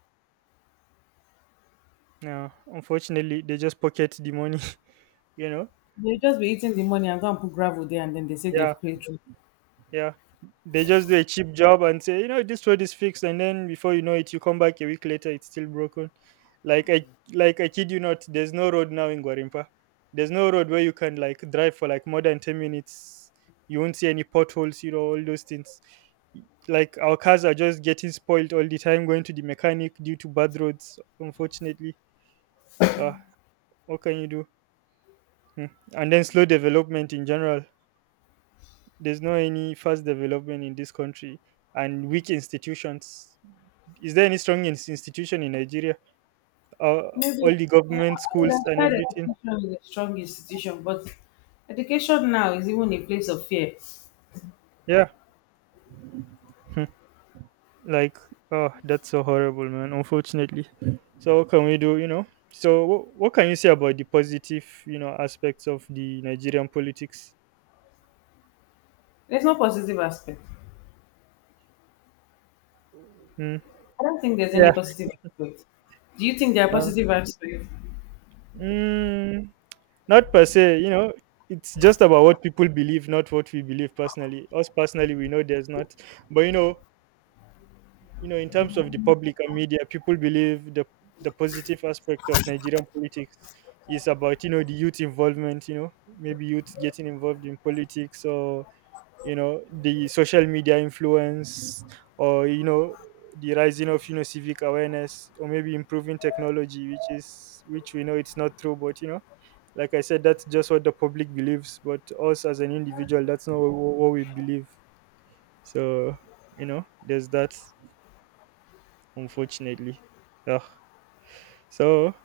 No, unfortunately they just pocket the money. [LAUGHS] You know. They just be eating the money and go and put gravel there, and then they say Yeah. they've created road. Yeah. They just do a cheap job and say, you know, this road is fixed, and then before you know it, you come back a week later, it's still broken. Like I like I kid you not, there's no road now in Guarimpa. There's no road where you can like drive for like more than 10 minutes. You won't see any potholes, you know, all those things. Like our cars are just getting spoiled all the time, going to the mechanic due to bad roads, unfortunately. Uh what can you do? Hmm. And then slow development in general. There's no any fast development in this country, and weak institutions. Is there any strong institution in Nigeria? uh, Maybe all the I government would schools have and said everything. education is a strong institution, but education now is even a place of fear. Yeah. Hmm. Like, oh, that's so horrible, man. Unfortunately. So what can we do, you know? So what can you say about the positive, you know, aspects of the Nigerian politics? There's no positive aspect. Hmm. I don't think there's Yeah. any positive aspect. Do you think there are uh, positive aspects? mm, Not per se, you know. It's just about what people believe, not what we believe personally. Us personally, we know there's not, but you know. You know, in terms of the public and media, people believe the positive aspect of Nigerian politics is about, you know, the youth involvement. You know, maybe youth getting involved in politics, or you know, the social media influence, or you know, the rising of, you know, civic awareness, or maybe improving technology, which is which we know it's not true, but you know. Like I said, that's just what the public believes, but us as an individual, that's not what, what we believe. So, you know, there's that, unfortunately. Ugh. So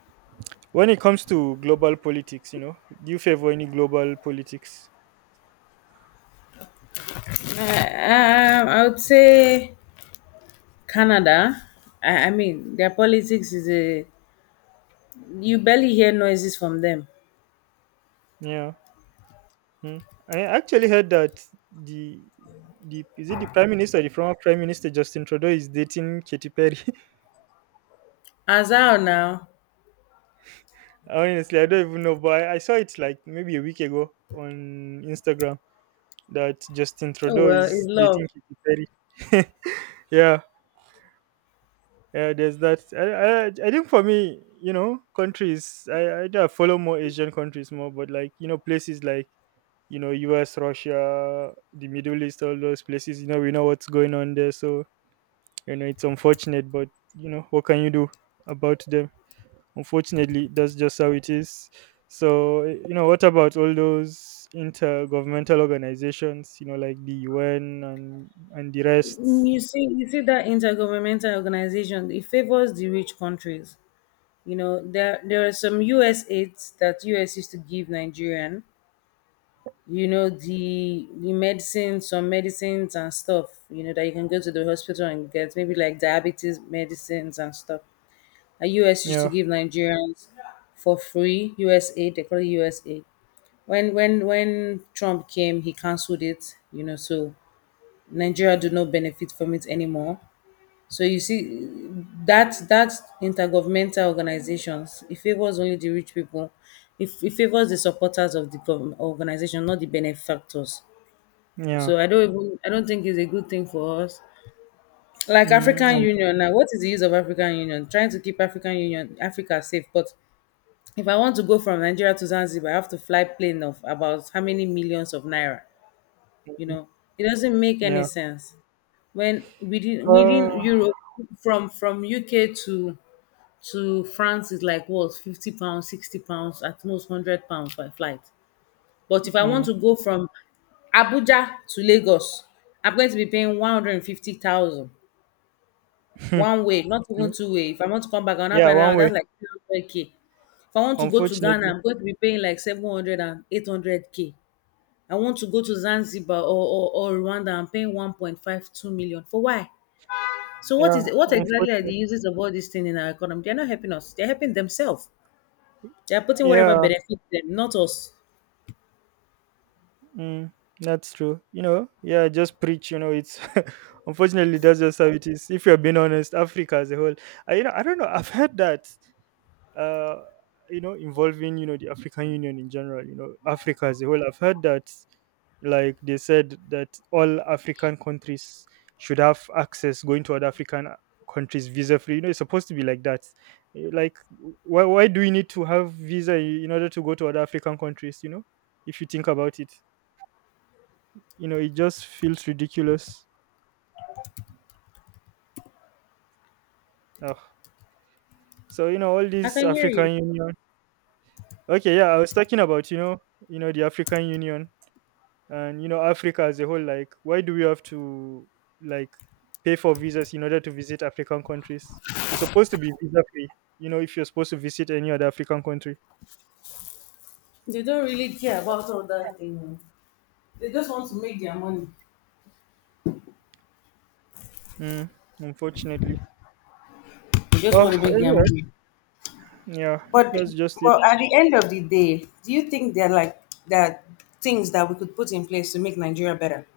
when it comes to global politics, you know, do you favor any global politics? I would say Canada. I mean, their politics is a, you barely hear noises from them. Yeah. Mm. I actually heard that the the is it the prime minister, the former prime minister Justin Trudeau is dating Katy Perry. As out now, [LAUGHS] Honestly, I don't even know, but I saw it like maybe a week ago on Instagram that Justin oh Trudeau well, it's is love. dating Katy Perry. [LAUGHS] Yeah. Yeah, there's that. I think for me, you know, countries, I do follow more Asian countries more, but like, you know, places like, you know, US, Russia, the Middle East, all those places, you know, we know what's going on there. So, you know, it's unfortunate, but, you know, what can you do about them? Unfortunately, that's just how it is. So, you know, what about all those intergovernmental organizations, you know, like the UN and the rest? You see, that intergovernmental organization. It favors the rich countries. There are some U.S. aids that U.S. used to give Nigerian. The medicine, some medicines and stuff, that you can go to the hospital and get, maybe like diabetes medicines and stuff. And US used to Yeah, give Nigerians for free. USA, they call it USA. When Trump came, he cancelled it. So Nigeria do not benefit from it anymore. So you see that that intergovernmental organizations it, favors only the rich people. It favors the supporters of the government organization, not the benefactors. yeah, So I don't think it's a good thing for us. Like mm, African um, Union now, what is the use of African Union? Trying to keep Africa safe, but if I want to go from Nigeria to Zanzibar, I have to fly plane of about how many millions of naira. You know, it doesn't make any yeah. sense. When within Europe, from UK to France is like what, £50, £60, at most £100 per flight. But if I want Mm. to go from Abuja to Lagos, I'm going to be paying 150,000 one [LAUGHS] way, not even two way. If I want to come back, on will not Yeah, pay, one way. that's like 300k. If I want to go to Ghana, Unfortunately. I'm going to be paying like seven hundred and eight hundred k. I want to go to Zanzibar or Rwanda, I'm paying 1.52 million. For why? So Yeah, what exactly are the unfortunately. uses of all these things in our economy? They're not helping us. They're helping themselves. They're putting whatever Yeah. benefits them, not us. Mm. That's true. You know, yeah, just preach, you know, it's [LAUGHS] unfortunately that's just how it is. If you're being honest, Africa as a whole. I you know, I don't know, I've heard that uh, you know, involving you know, the African Union in general. You know, Africa as a whole. I've heard that, like they said, that all African countries should have access going to other African countries visa free. You know, it's supposed to be like that. Eh, like, why do we need to have visa in order to go to other African countries? You know, if you think about it, you know, it just feels ridiculous. Ugh. So you know, all I these can hear you. African Union. Okay, yeah, I was talking about, you know, the African Union, and you know, Africa as a whole. Like, why do we have to, like, pay for visas in order to visit African countries? It's supposed to be visa free. You know, if you're supposed to visit any other African country. They don't really care about all that thing. They just want to make their money. mm, Unfortunately. They just want to Oh make their anyway, money. yeah, But that's just it. but at the end of the day, do you think there are things that we could put in place to make Nigeria better?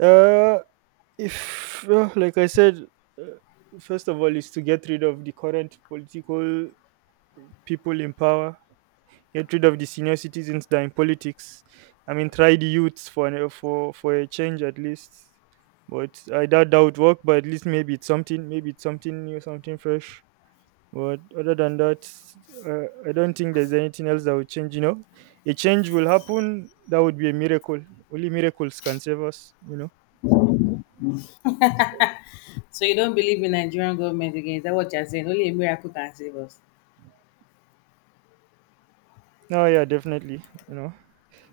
uh if like I said, uh, first of all is to get rid of the current political people in power, get rid of the senior citizens that are in politics. I mean, try the youths for for a change at least. But I doubt that would work. But at least maybe it's something. Maybe it's something new, something fresh. But other than that, I don't think there's anything else that would change. You know, a change will happen. That would be a miracle. Only miracles can save us. You know. So you don't believe in Nigerian government again? Is that what you're saying? Only a miracle can save us. Oh yeah, definitely. You know.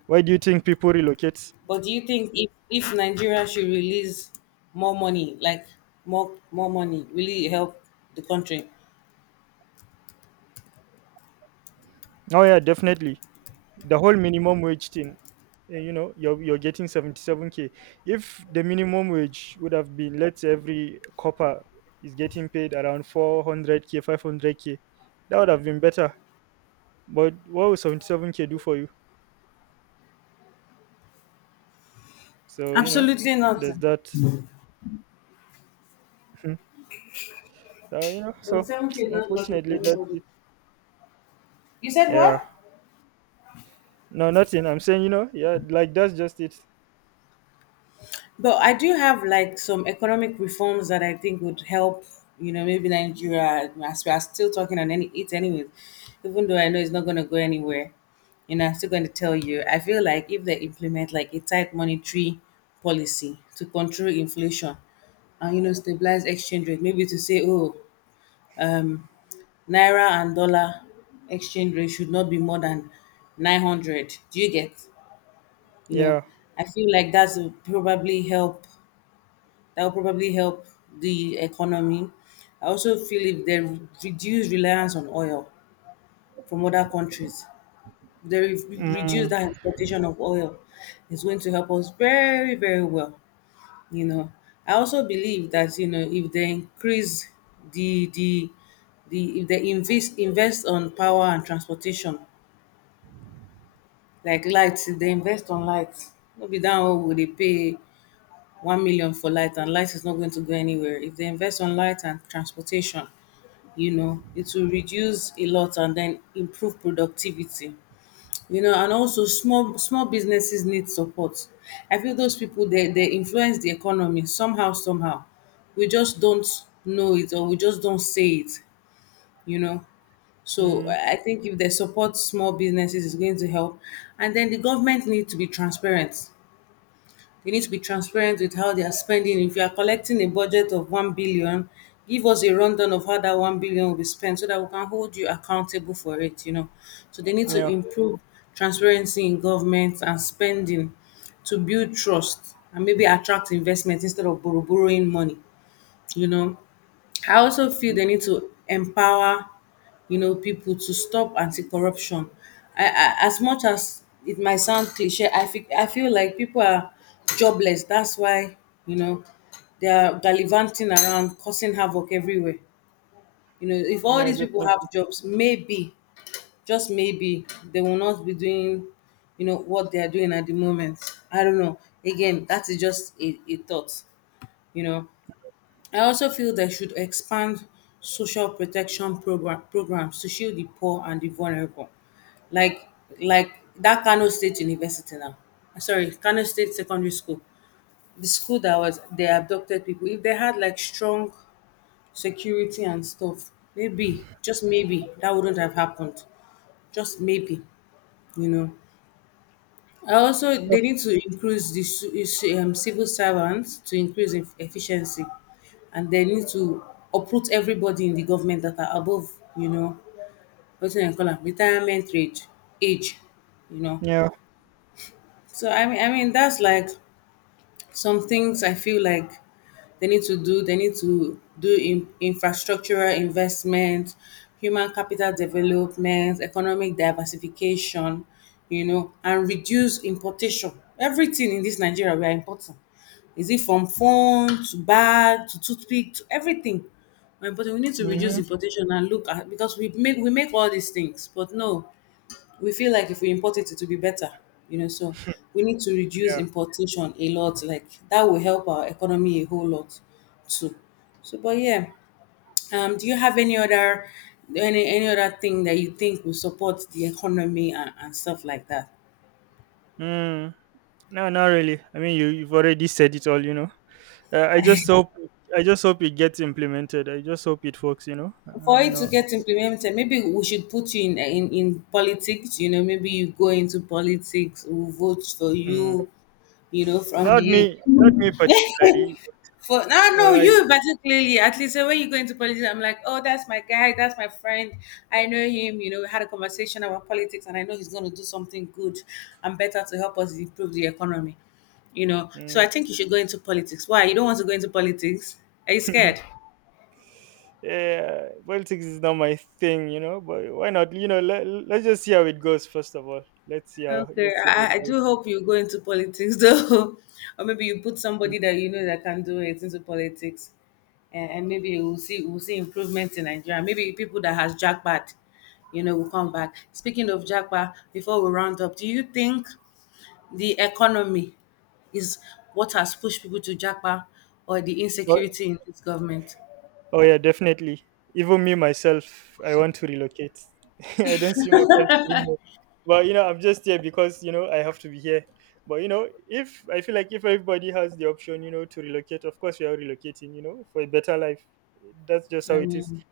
Why do you think people relocate? But do you think if, Nigeria should release more money, like more money, really help the country? Oh yeah, definitely the whole minimum wage thing. You know, you're getting 77k. If the minimum wage would have been, let's say every copper is getting paid around 400k, 500k, that would have been better. But what will 77k do for you? So you know, Absolutely not. there's that. Mhm. You know, so So 7K [TSK] does nothing for unfortunately that's anybody. it. You said Yeah, what? no, nothing. I'm saying, you know, yeah, like that's just it. But I do have like some economic reforms that I think would help, maybe Nigeria as we are still talking on any it anyways, even though I know it's not gonna go anywhere. I'm still gonna tell you. I feel like if they implement like a tight monetary policy to control inflation and stabilize exchange rate, maybe to say, oh, um Naira and dollar exchange rate should not be more than 900. Do you get? You know, Yeah. I feel like probably help that will probably help the economy. I also feel if they reduce reliance on oil from other countries, they reduce mm, that importation of oil, it's going to help us very, very well. You know, I also believe that if they increase the the the if they invest on power and transportation like lights, if they invest on lights, no be that one we dey pay 1 million for light and light is not going to go anywhere. If they invest on light and transportation, it will reduce a lot and then improve productivity. And also small small businesses need support. I feel those people they influence the economy somehow, somehow. We just don't know it or we just don't say it, you know. So mm, I I think if they support small businesses it's going to help. And then the government need to be transparent with how they are spending. If you are collecting a budget of 1 billion, give us a rundown of how that 1 billion will be spent so that we can hold you accountable for it, you know. So they need to yeah. improve transparency in government and spending to build trust and maybe attract investment instead of borrowing money, you know. I also feel they need to empower, you know, people to stop anti-corruption. As much as it might sound cliche, I feel like people are jobless. That's why, you know, they are gallivanting around, causing havoc everywhere. You know, if all Yeah, these people definitely. have jobs, maybe, just maybe, they will not be doing, you know, what they are doing at the moment. I don't know. Again, that is just a thought. You know, I also feel they should expand social protection programs to shield the poor and the vulnerable. Like like that Kano State University now. Sorry, Kano State Secondary School. The school that was they abducted people. If they had like strong security and stuff, maybe, just maybe, that wouldn't have happened. Just maybe, you know. I also So, they need to increase the civil servants to increase in efficiency, and they need to uproot everybody in the government that are above, you know, what do they call them, retirement age, age, you know. yeah. So I mean that's like some things I feel like they need to do in, infrastructural investment, human capital development, economic diversification, you know, and reduce importation. Everything in this Nigeria we are importing. Is it from phone to bag to toothpick to everything? But we need to reduce Mm-hmm. importation and look at because we make all these things, but no, we feel like if we import it, it will be better, you know. So we need to reduce Yeah. importation a lot. Like that will help our economy a whole lot too. So, but yeah, do you have any other any other thing that you think will support the economy and stuff like that? Mm. No, not really. I mean, you you've already said it all. You know. I just hope it gets implemented. I just hope it works. You know. For You it to know. get implemented, maybe we should put you in, in politics. You know, maybe you go into politics, we vote for Mm. you. You know, from Not the me. Not me particularly. For no, no, Well, I, you particularly, at least when you go into politics, I'm like, oh, that's my guy, that's my friend. I know him. You know, we had a conversation about politics, and I know he's going to do something good and better to help us improve the economy. You know, so mm. I think you should go into politics. Why? You don't want to go into politics? Are you scared? [LAUGHS] Yeah, politics is not my thing. You know. But why not? You know. Let's just see how it goes. First of all, let's see how Okay, I it. do hope you go into politics [LAUGHS] though, or maybe you put somebody that you know that can do it into politics, and maybe we'll see improvement in Nigeria. Maybe people that has jackpot, you know, will come back. Speaking of jackpot, before we round up, do you think the economy is what has pushed people to jackpot, or the insecurity in this government? Oh yeah, definitely. Even me myself, I want to relocate. [LAUGHS] I don't see myself staying here. But you know, I'm just here because you know, I have to be here. But you know, if I feel like if everybody has the option, you know, to relocate, of course we are relocating, you know, for a better life. That's just how I it is. mean,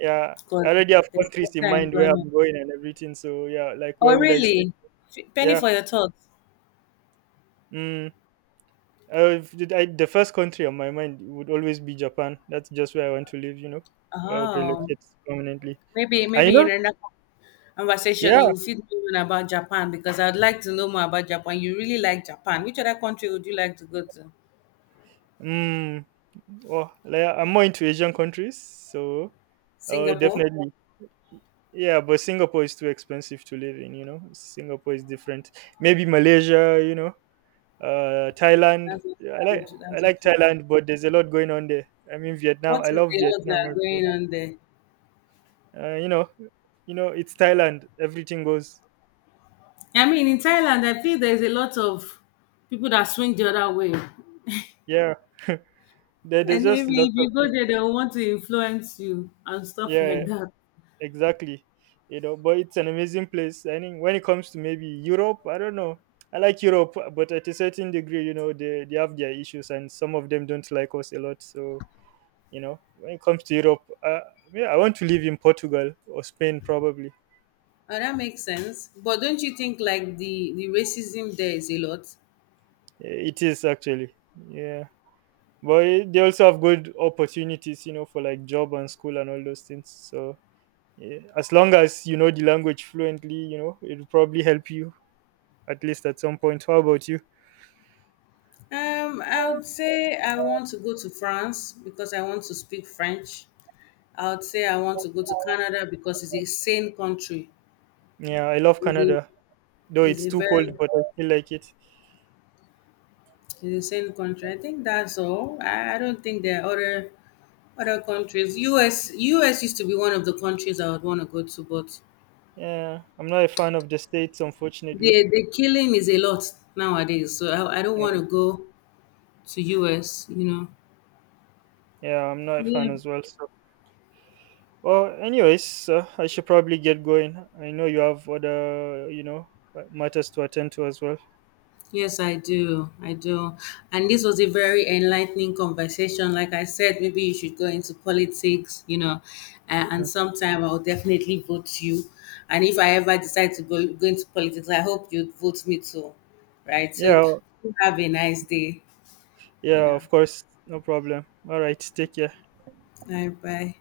Yeah. because I already have there's countries in better mind where employment. I'm going and everything. So yeah, like Oh, where would I stay? really? Penny Yeah. for your thoughts. Mm. The first country on my mind would always be Japan. That's just where I want to live, you know. Where I would Oh, relocate permanently. Maybe And you maybe in know, another conversation yeah, you feed me in about Japan because I'd like to know more about Japan. You really like Japan. Which other country would you like to go to? mm, well, like, I'm more into Asian countries, so Singapore? definitely, yeah. But Singapore is too expensive to live in. You know, Singapore is different. Maybe Malaysia. You know, Thailand. That's also Yeah, I like That's also good. Thailand, but there's a lot going on there. I mean, Vietnam. What I is the love lot Vietnam that are as well. going on there? You know, you know, it's Thailand. Everything goes. I mean in Thailand I feel there's a lot of people that swing the other way. Yeah, there's And just maybe lots if of you go things. there they'll want to influence you and stuff like Yeah, that. exactly. You know, but it's an amazing place. I think when it comes to maybe Europe, I don't know. I like Europe, but at a certain degree, you know, they have their issues and some of them don't like us a lot. So you know, when it comes to Europe, yeah, I want to live in Portugal or Spain probably. Oh, that makes sense. But don't you think like the racism there is a lot? Eh, it is actually, yeah, but eh, they also have good opportunities, you know, for like job and school and all those things. So yeah, as long as you know the language fluently, you know, it'll probably help you at least at some point. How about you? I would say I want to go to France because I want to speak French. I would say I want to go to Canada because it's a sane country. Yeah, I love It's a, Canada, though it's it's a too cold, very but I still like it. it's a sane country. I think that's all. I don't think there are other countries. US used to be one of the countries I would want to go to, but Yeah, I'm not a fan of the States, unfortunately. the killing is a lot nowadays. So I don't Yeah, want to go to US. You know. yeah, I'm not a Yeah. fan as well. So, well, anyways, I should probably get going. I know you have other, you know, matters to attend to as well. Yes, I do. I do. And this was a very enlightening conversation. Like I said, maybe you should go into politics, you know, and sometime I'll definitely vote you. And if I ever decide to go into politics, I hope you vote me too. Right? So Yeah, have a nice day, you yeah, know. of course, no problem. All right, take care. Bye bye.